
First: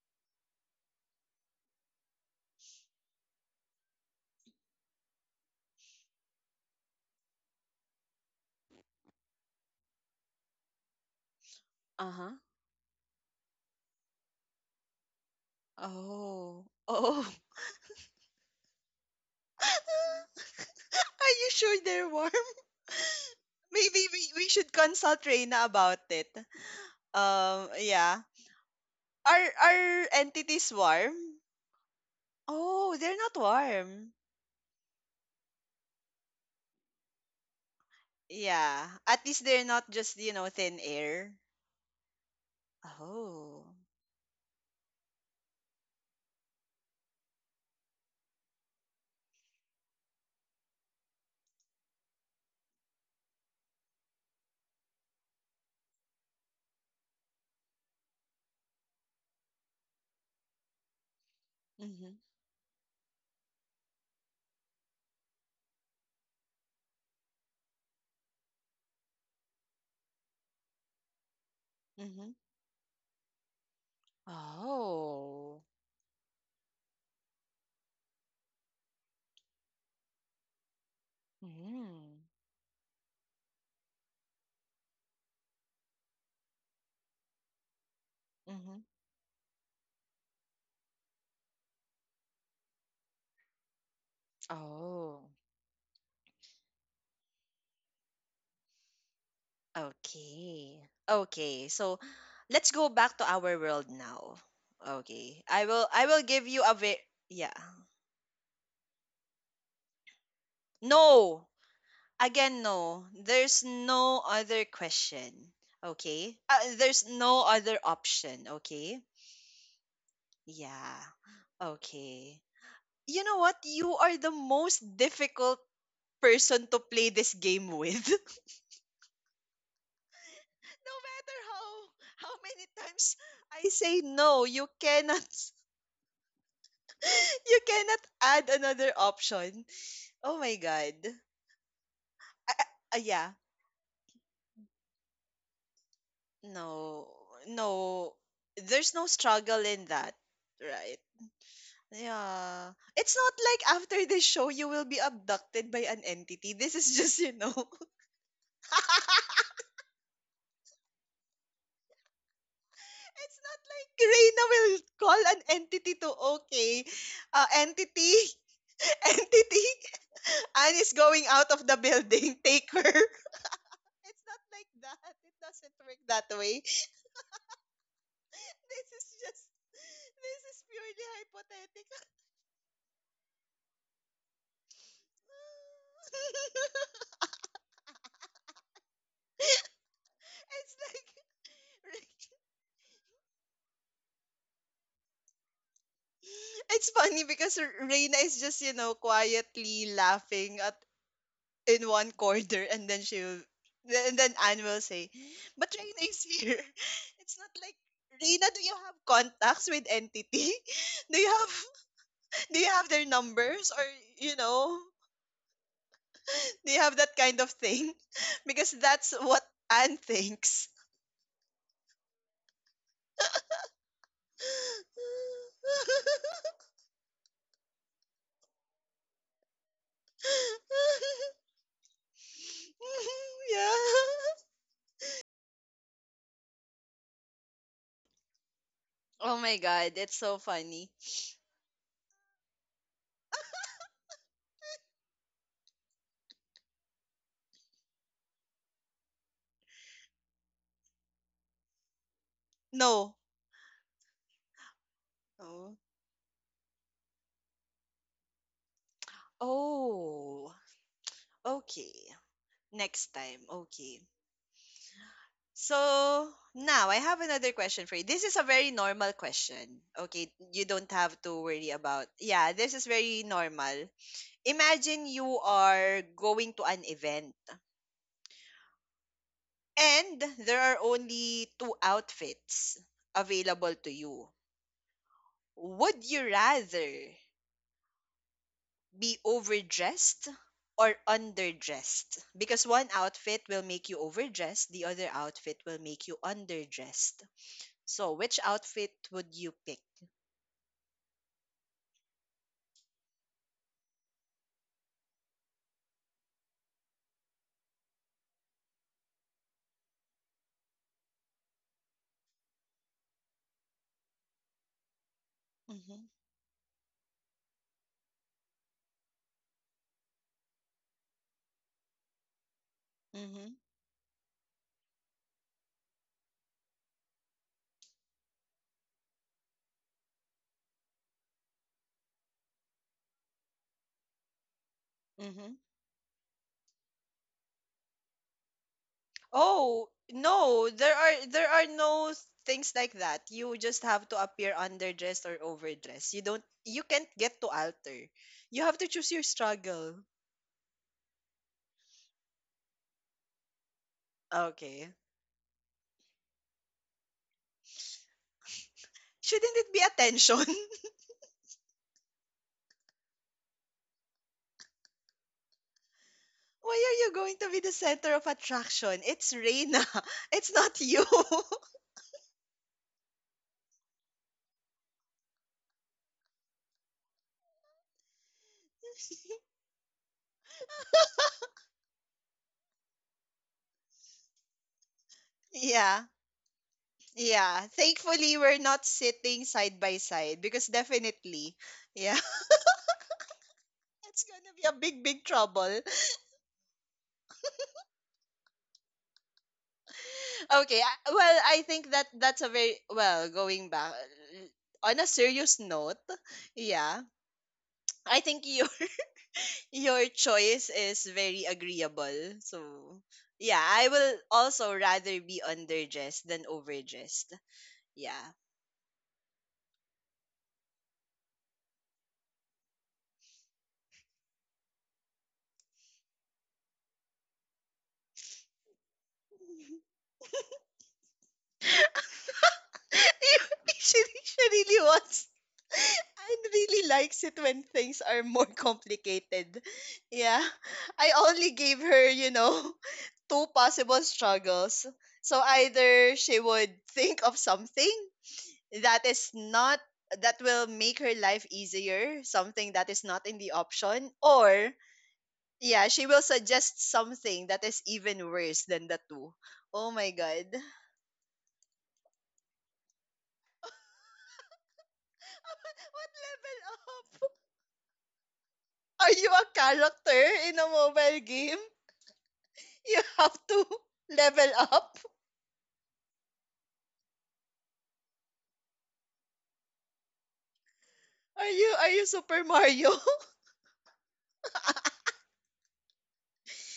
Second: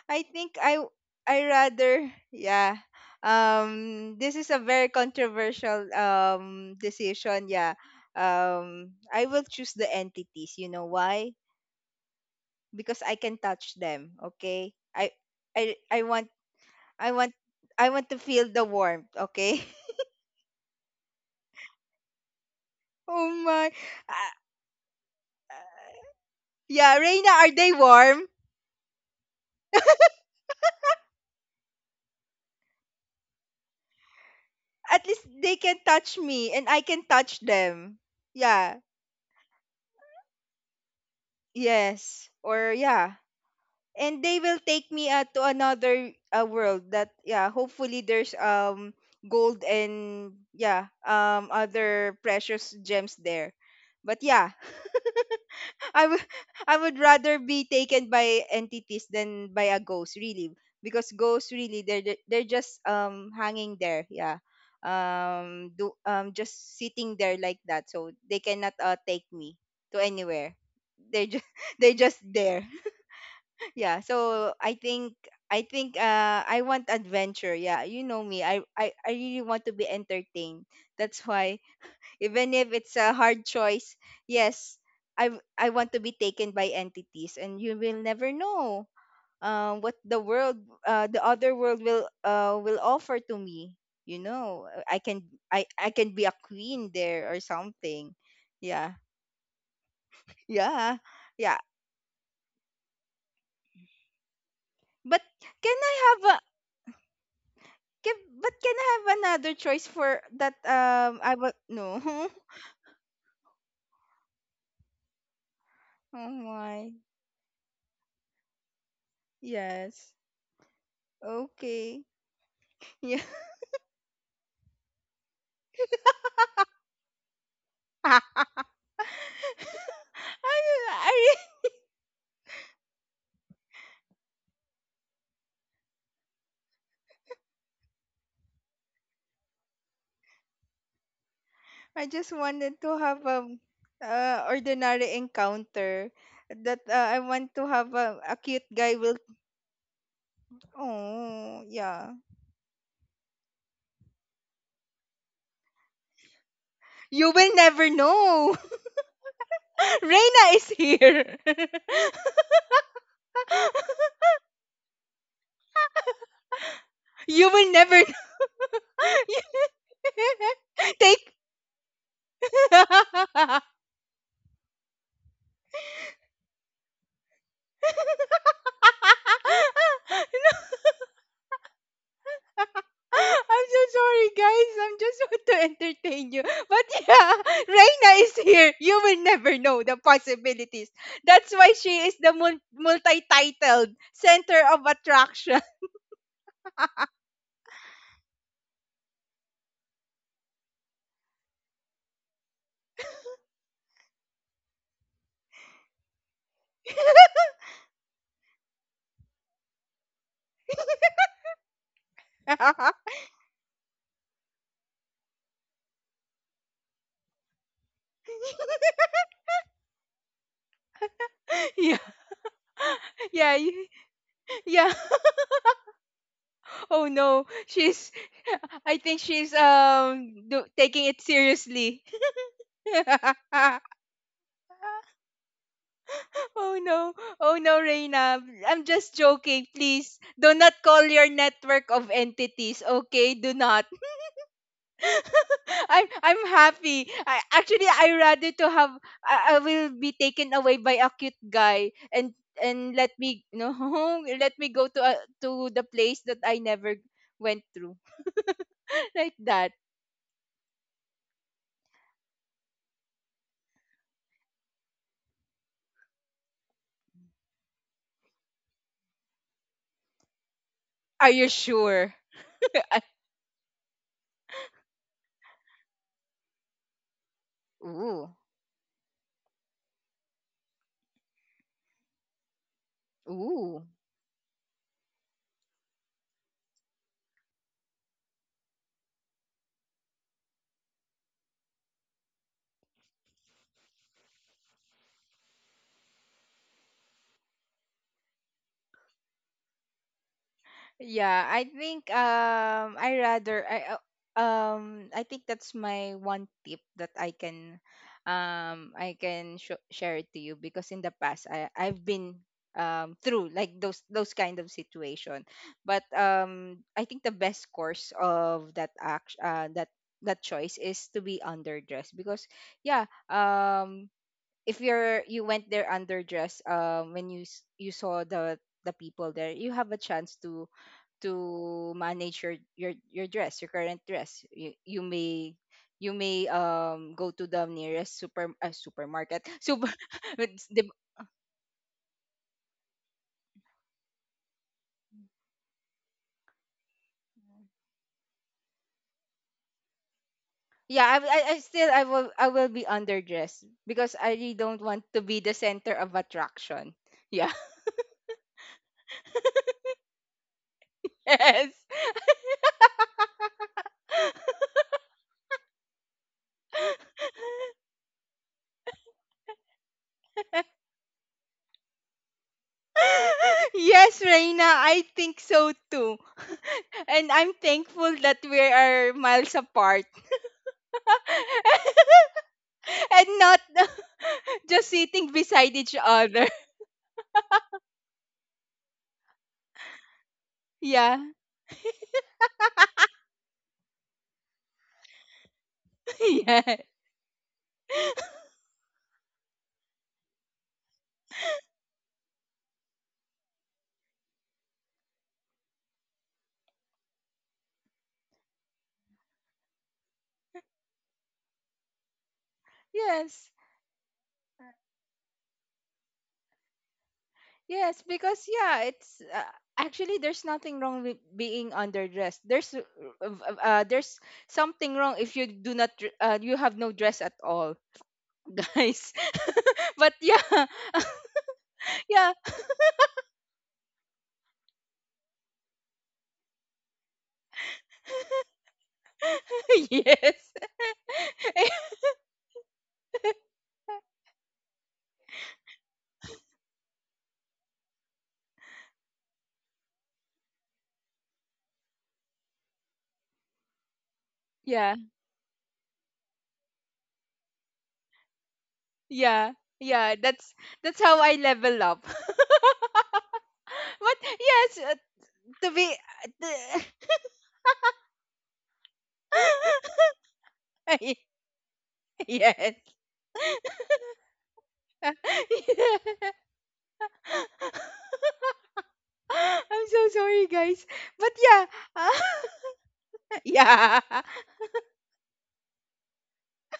I think I rather, yeah. This is a very controversial decision, yeah. I will choose the entities, you know why? Uh huh. Because I can touch them, okay? I I want Oh, I oh. want I want to feel the warmth, okay? Are you sure they're warm? Oh my. Maybe Ah, we should consult Reina about it. yeah, Reina, are they Yeah. warm? Are entities warm? Oh, they're not warm. At least they can touch me and I can touch them. Yeah. Yeah. At least they're not just, you know, thin air. Yes. Or yeah. Oh. And they will take me to another world, that yeah, hopefully there's gold and yeah, other precious gems there. But yeah, I would I would rather be taken by entities than by a ghost, really, because ghosts really, Mhm. They're just hanging there, yeah, do just sitting there like that, so they cannot take me to anywhere. They just they're just Mhm. there, yeah. So I think, Oh. I want adventure. Yeah, you know me, I really want to be entertained, that's why, Hmm. even if it's a hard choice. Yes, I want to be taken by entities, and you will never Mm. Mhm. know what the other world will offer to me, you know. I can Oh. i i can be a queen there or something. Yeah. Okay. Yeah. yeah Okay. So, let's go back to our world now. but Okay. I can will I i will have a give you a very yeah. Can I have another choice for that? I No. will. No. Oh again no there's no other question okay my. there's no other option okay Yes. yeah Okay. okay Yeah. you know what you are the most difficult person to play this game with I, no I matter how many times I say no you cannot you cannot add another option oh my god I just wanted to have yeah a ordinary encounter, no that I want to have no a, cute there's guy no will. struggle in that right Oh yeah. Yeah. It's not like after this show you will be abducted by an entity. This is just, You you know. will never it's know. Reina is here. not like Reina will call an entity to okay. Uh, You will never know. entity, entity, and is going Take. out of the building. Take her. It's not like that. It doesn't work that way. This is just this is purely hypothetical. I'm so sorry, guys. I'm just want to entertain you. But yeah, Reina is here. You will never know it's the possibilities. That's why she like is the multi-titled center of attraction. It's funny because R- Reina is just, you know, quietly laughing at in one corner and then she'll and then Anne will say, But Reina is here. It's not like Reina, do you have contacts with entity? Do you have their numbers or you know, do you have that kind of thing? Because that's what Anne thinks. Yeah, yeah, yeah. Oh no, she's. I think she's taking it seriously. yeah. Oh no. Oh no, Reina. I'm just Oh my joking. god, it's Please so do not funny. call your network of entities. Okay? Do not. I'm happy. I actually, I rather to have I will be taken away by a cute guy, and let No. me no, let me go to to No. the place that I never went through, like that. Oh, okay. Next time. Okay. So now I have another question for you. This is a very normal question. Okay. You don't have Are to you worry about. sure? Yeah, this is I, very normal. Imagine you are going to an event ooh. and there are only two outfits available Ooh. to you. Would you rather be overdressed or underdressed because one outfit will make you overdressed, the other outfit will make you underdressed. So, which outfit would you pick? Yeah, I think, I rather I think that's my one tip that I can, I can share it to you, because in the past, I've been through, like, those kind of situation. But Mm-hmm. I think the best course of that act, uh, that choice, is to be underdressed, because yeah, Mm-hmm. If you went there underdressed, when you you saw the people there, you have a chance to manage your dress your current dress. You mm-hmm. may, go to the nearest super, supermarket, super. Oh, It's no, the. there are no things like that. You just have to appear underdressed or overdressed. You can't get to alter. You have to choose your struggle. Yeah, I will be underdressed, because I really don't Okay. want to be the center of attraction. Yeah. Shouldn't it be attention? Yes. Why are you going to be the center of attraction? It's Reina. It's not you. Yes, Reina, I think so too. And I'm thankful that we are miles apart and not just sitting beside each yeah. other. Yeah. Thankfully we're not sitting side by side because Yeah. definitely yeah, it's gonna be a big, big trouble. Yeah. Okay. Well, I think that's a very well going back on a serious note. Yeah, I think your your choice is very agreeable. So Yes. yeah, I will also rather be underdressed than overdressed. Yes, Yeah. because yeah, it's actually there's nothing wrong with being underdressed. There's something wrong if you do not you have no dress at all, guys. But yeah. Yeah. she really wants and really likes it when things are more complicated. Yes. Yeah. I only gave her, two possible struggles. So either she would think of something that is not that will make her life easier, something that is not in the option, or Yeah. yeah, she will suggest something that is even worse than the two. Yeah. Oh Yeah, my that's god. How I level up. But yes, to be What level up? Are you a character in a mobile game? yes. You have to level up? I'm so sorry, guys. But Are yeah, you are you Super Mario? yeah.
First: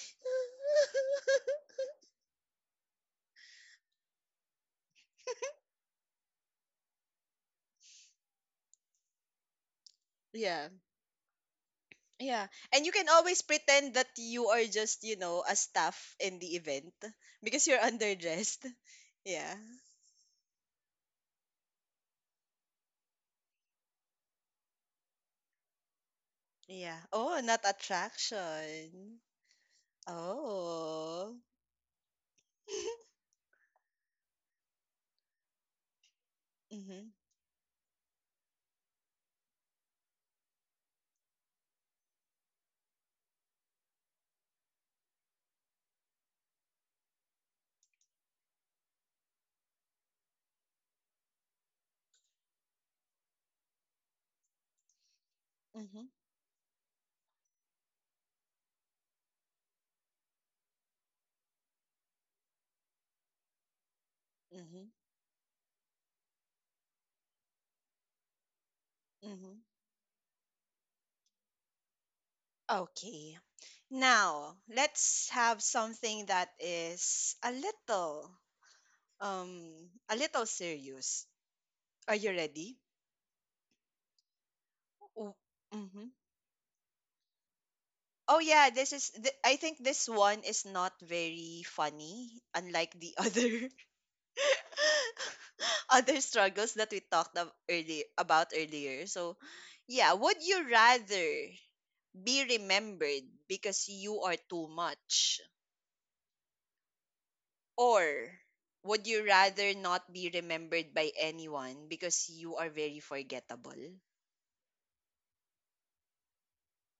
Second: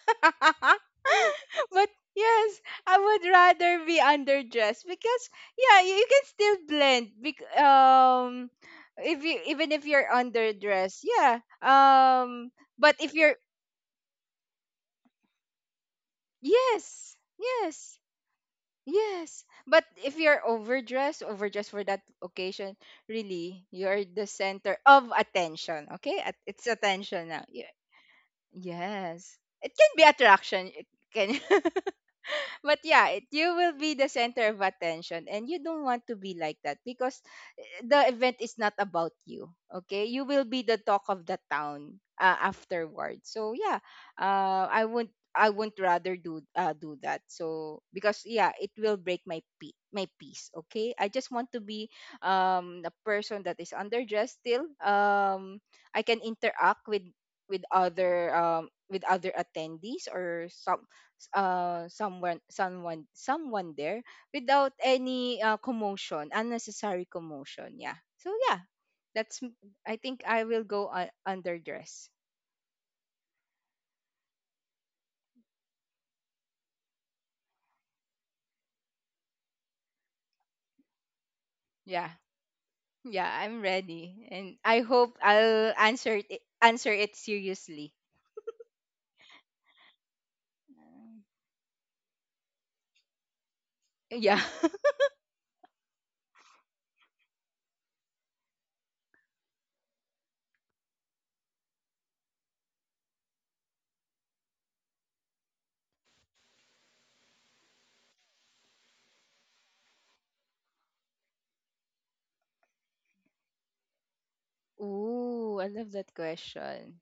But yes, I would rather be underdressed, because yeah, you can still blend. Bec- if you Even if you're Yeah. underdressed, yeah. Yeah. And you But can if you're always pretend that you are just, you know, a staff in the event Yes, because you're yes, underdressed. yes. Yeah. But if you're overdressed, for that occasion, really, you're the center of attention. Okay, it's Yeah. attention Oh, now. not Yeah. attraction. Yes, it can be attraction. It Oh. can. But yeah, you will be the center of attention, and you don't want to be like that, Mhm. because the event is not about you. Okay, you will be the talk of the town afterward. So yeah, uh, I won't I won't rather do that. So because yeah, it will break my my peace. Okay, I just want to be a person that is underdressed still. I Mhm. can interact with, with other attendees, or someone there without Mhm. any commotion, unnecessary commotion. Yeah. So yeah, that's. m- Mhm. I think I will go, underdress. Okay. Now, let's have something that is um a little serious. Yeah, Are you ready? yeah, I'm ready, and I hope I'll Mm-hmm. answer it, seriously. Oh yeah, I think this one is not Um, very funny unlike the other Yeah. other struggles that we talked of early about earlier. So, yeah, would you rather be remembered because you are too much? Or would you rather not be remembered by anyone because you are very forgettable? Ooh, I love that question.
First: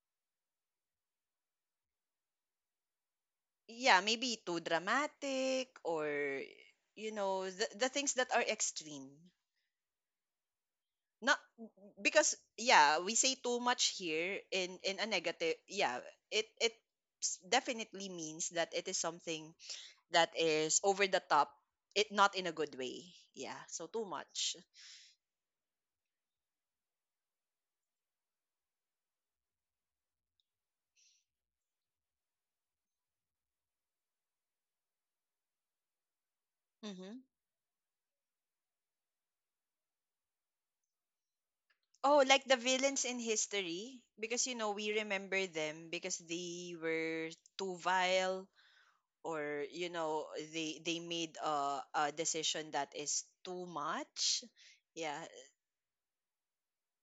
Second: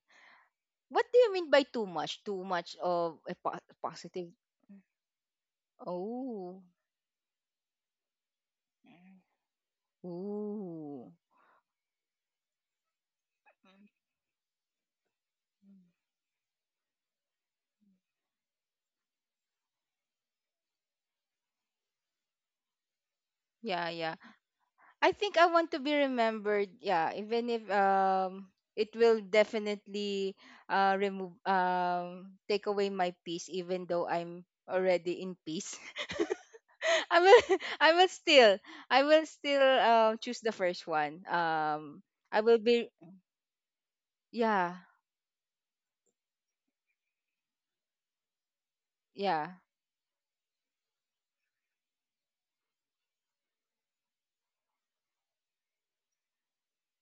What do you mean by too much? Too much of a Yeah, positive? maybe too dramatic or Oh. you know, the things that are extreme. Ooh. Not because yeah, we say too much here in a negative. Yeah, it definitely means that it is something that is over the top. It not in a good way. Yeah, so Yeah, too yeah. much. I think I want to be remembered. Yeah, even if it will definitely remove take away my peace, even though I'm already in peace. Mm-hmm. I will I will still I will still choose the first one. Oh, I like the will be, villains in history? Because, you know, yeah, we remember them because they were too vile yeah. or, you know, they made a decision that is too much. Yeah.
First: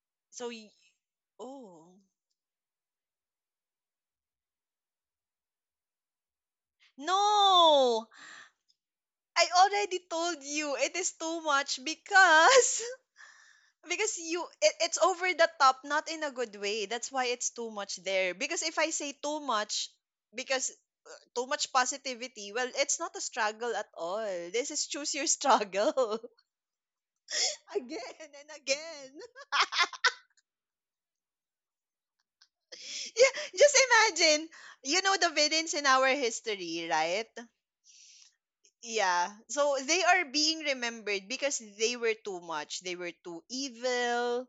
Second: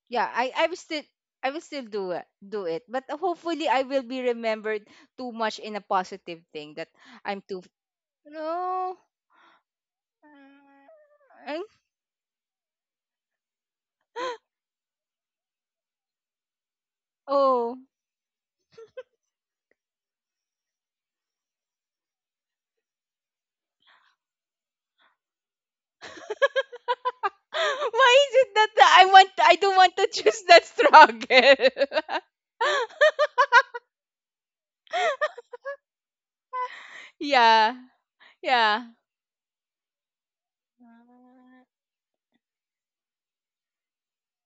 Yeah, So, y- I will still oh. do it, But hopefully I will be remembered too much in a positive thing that I'm too. No! No. I already told you it is too uh, much because because you it's over the top, not in a good way. That's why it's too Oh. much there. Because if I say too much, because too much positivity, well, it's not a struggle at all. This is choose your struggle Why again is it and that again. I don't want to choose that struggle? Yeah, just imagine, you know the villains in our history, right? Yeah. Yeah. Yeah. So they are being remembered because they were too much. They were too evil.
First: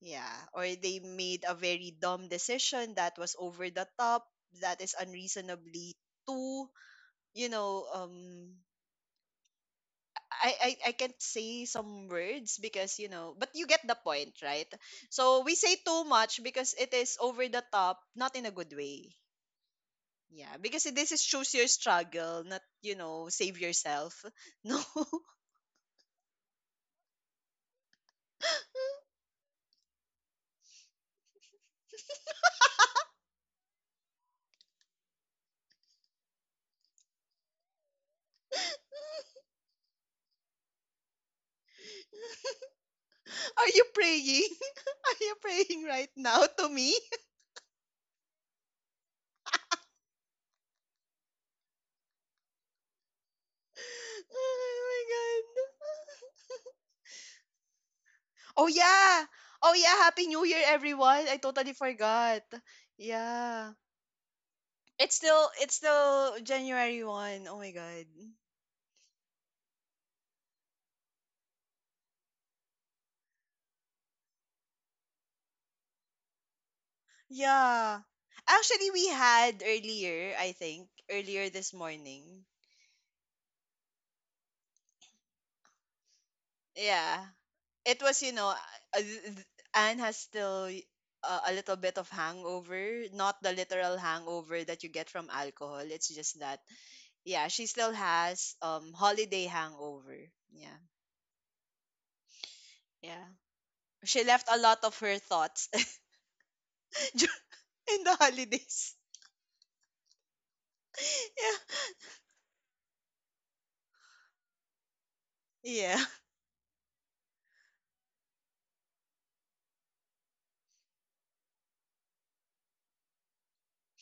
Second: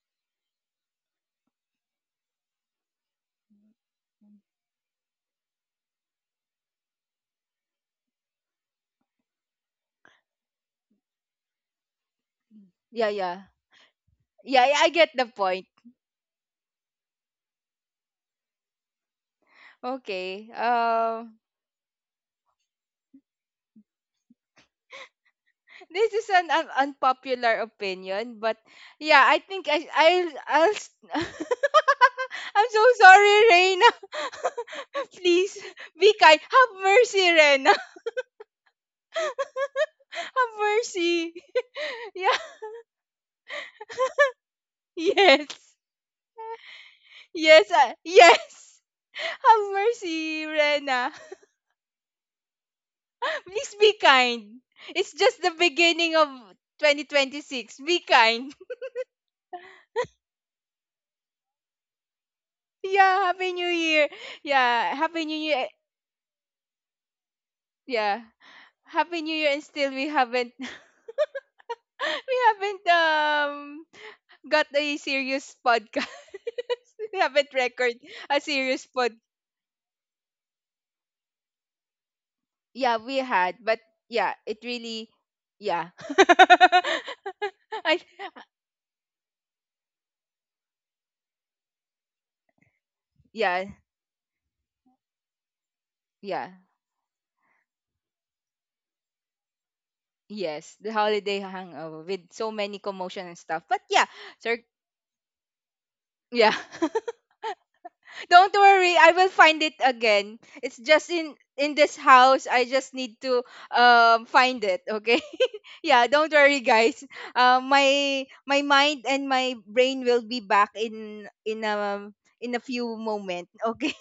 Yeah. Or they made a very dumb decision that was over the top, that is unreasonably too, you know, I can't say some words because you Yeah, know yeah. but you get the point, Yeah, right? yeah, I get the So we point. say too much because it is over the top, not in a good way. Okay. Yeah, because this is choose your struggle, not, you know, save yourself. No. This is an, un unpopular opinion, but yeah, I think I'll I'm so sorry, Reina. Please be kind. Have mercy, Rena. Have mercy. Yeah. Are you praying? Are you Yes. praying right now to me? Yes, ah, yes. Have mercy, Rena. Please be kind. Oh my It's just the god. beginning of 2026. Be kind. Oh yeah. Oh yeah, happy new year everyone. I totally forgot. Yeah, Happy Yeah. New Year. Yeah, It's Happy New still Year. it's still January 1. Oh my god. Yeah. Happy New Year, and still we haven't we haven't got a serious podcast. We haven't record Yeah. a serious Actually we pod. had earlier, I think, earlier this morning. Yeah, we had, but yeah, it really. Yeah. Yeah. I It was you know Anne has still a little bit of hangover, not the yeah, literal hangover that you get from alcohol. It's just yeah. that yeah, she still has holiday hangover. Yes, Yeah. the holiday hangover with so many Yeah. commotion and stuff. But yeah, She left a sir, lot of her thoughts yeah. dur- in the Don't holidays. worry, I will find it again. It's just Yeah. in this house. I just need to find it, okay? Yeah. Yeah, don't worry, guys. My mind and my brain will be back in a few moment, okay?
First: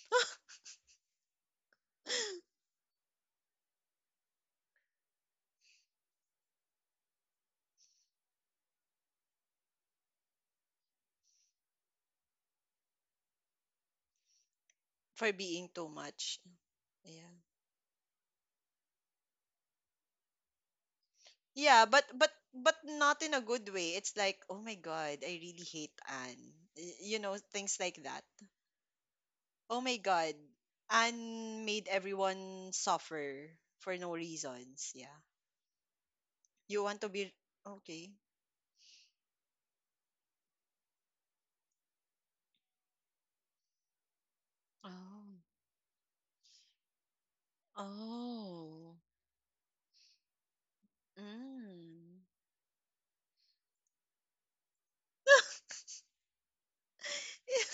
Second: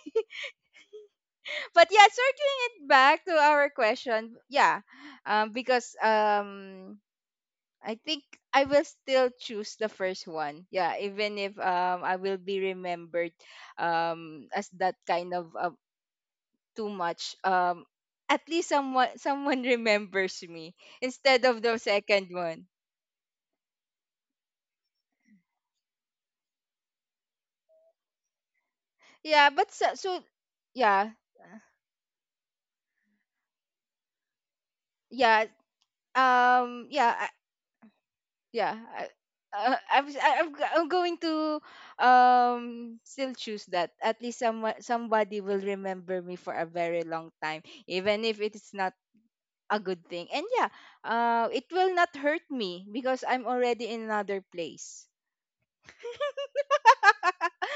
But yeah, circling it back to our question. Yeah. Because I think I will still choose the first one. Yeah, even if I will be remembered as that For kind of, being too much. too Yeah. much, at least someone someone remembers me, instead of the Yeah, but second one. Not in a good way. It's like, oh my god, I really hate Anne. You know, things like that. Yeah, but Oh so, my God. yeah, Anne made everyone suffer for no reasons. Yeah. yeah, You want to yeah, be okay. yeah. I, I'm, s- I- I'm g- I'm going to, um still choose that. At least someone Oh. somebody will remember me for a very long time, even if it's not Oh. a good thing. And yeah, it will not Mm. hurt me, because I'm already in another place.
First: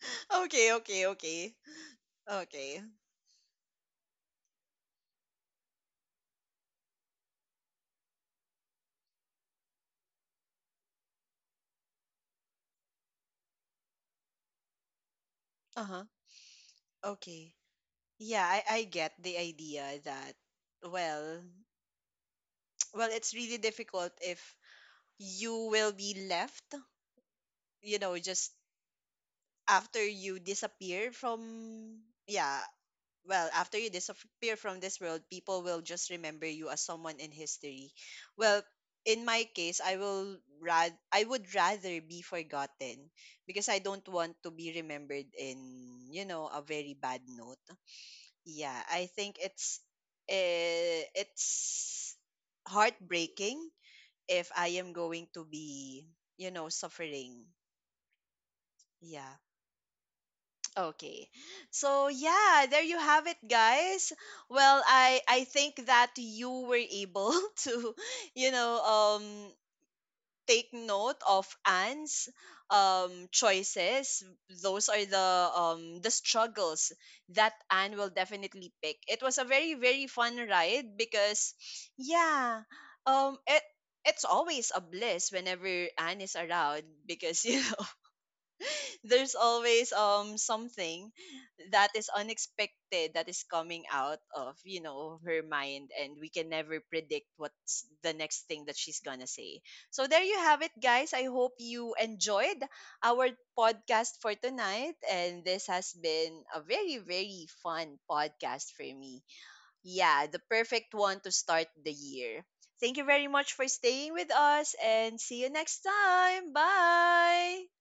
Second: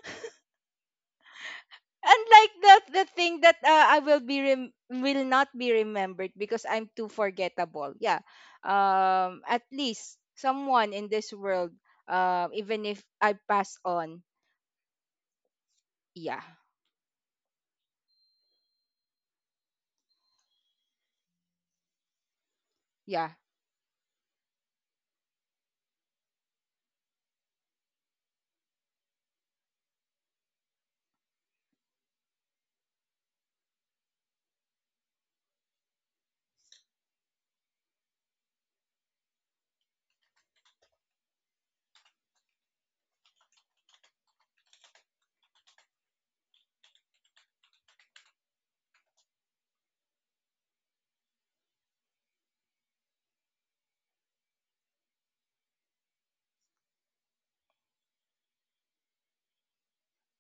Okay, okay, okay. Unlike the Okay. Thing that, I will not be remembered because I'm too forgettable. Yeah. At least someone in this world, even if I pass on, Uh-huh. yeah, Okay. Yeah, I get the idea that well well it's yeah. really difficult if you will be left, you know, just after you disappear from yeah, well, after you disappear from this world, people will just remember you as someone in history. Well, in my case, I will rad I would rather be forgotten because I don't want to be remembered in, you know, a very bad note. Yeah, I think it's heartbreaking if I am going to be, you know, suffering. Yeah. Okay. So yeah, there you have it guys. Well, I think that you were able to, you know, take note of Anne's choices. Those are the struggles that Anne will definitely pick. It was a very very fun ride because yeah, um it it's always a bliss whenever Anne is around because you know there's always something that is unexpected that is coming out of, you know, her mind, and we can never predict what's the next thing that she's gonna say. So there you have it guys. I hope you enjoyed our podcast for tonight, and this has been a very very fun podcast for me. Yeah, the perfect one to start the year. Thank you very much for staying with us, and see you next time. Bye.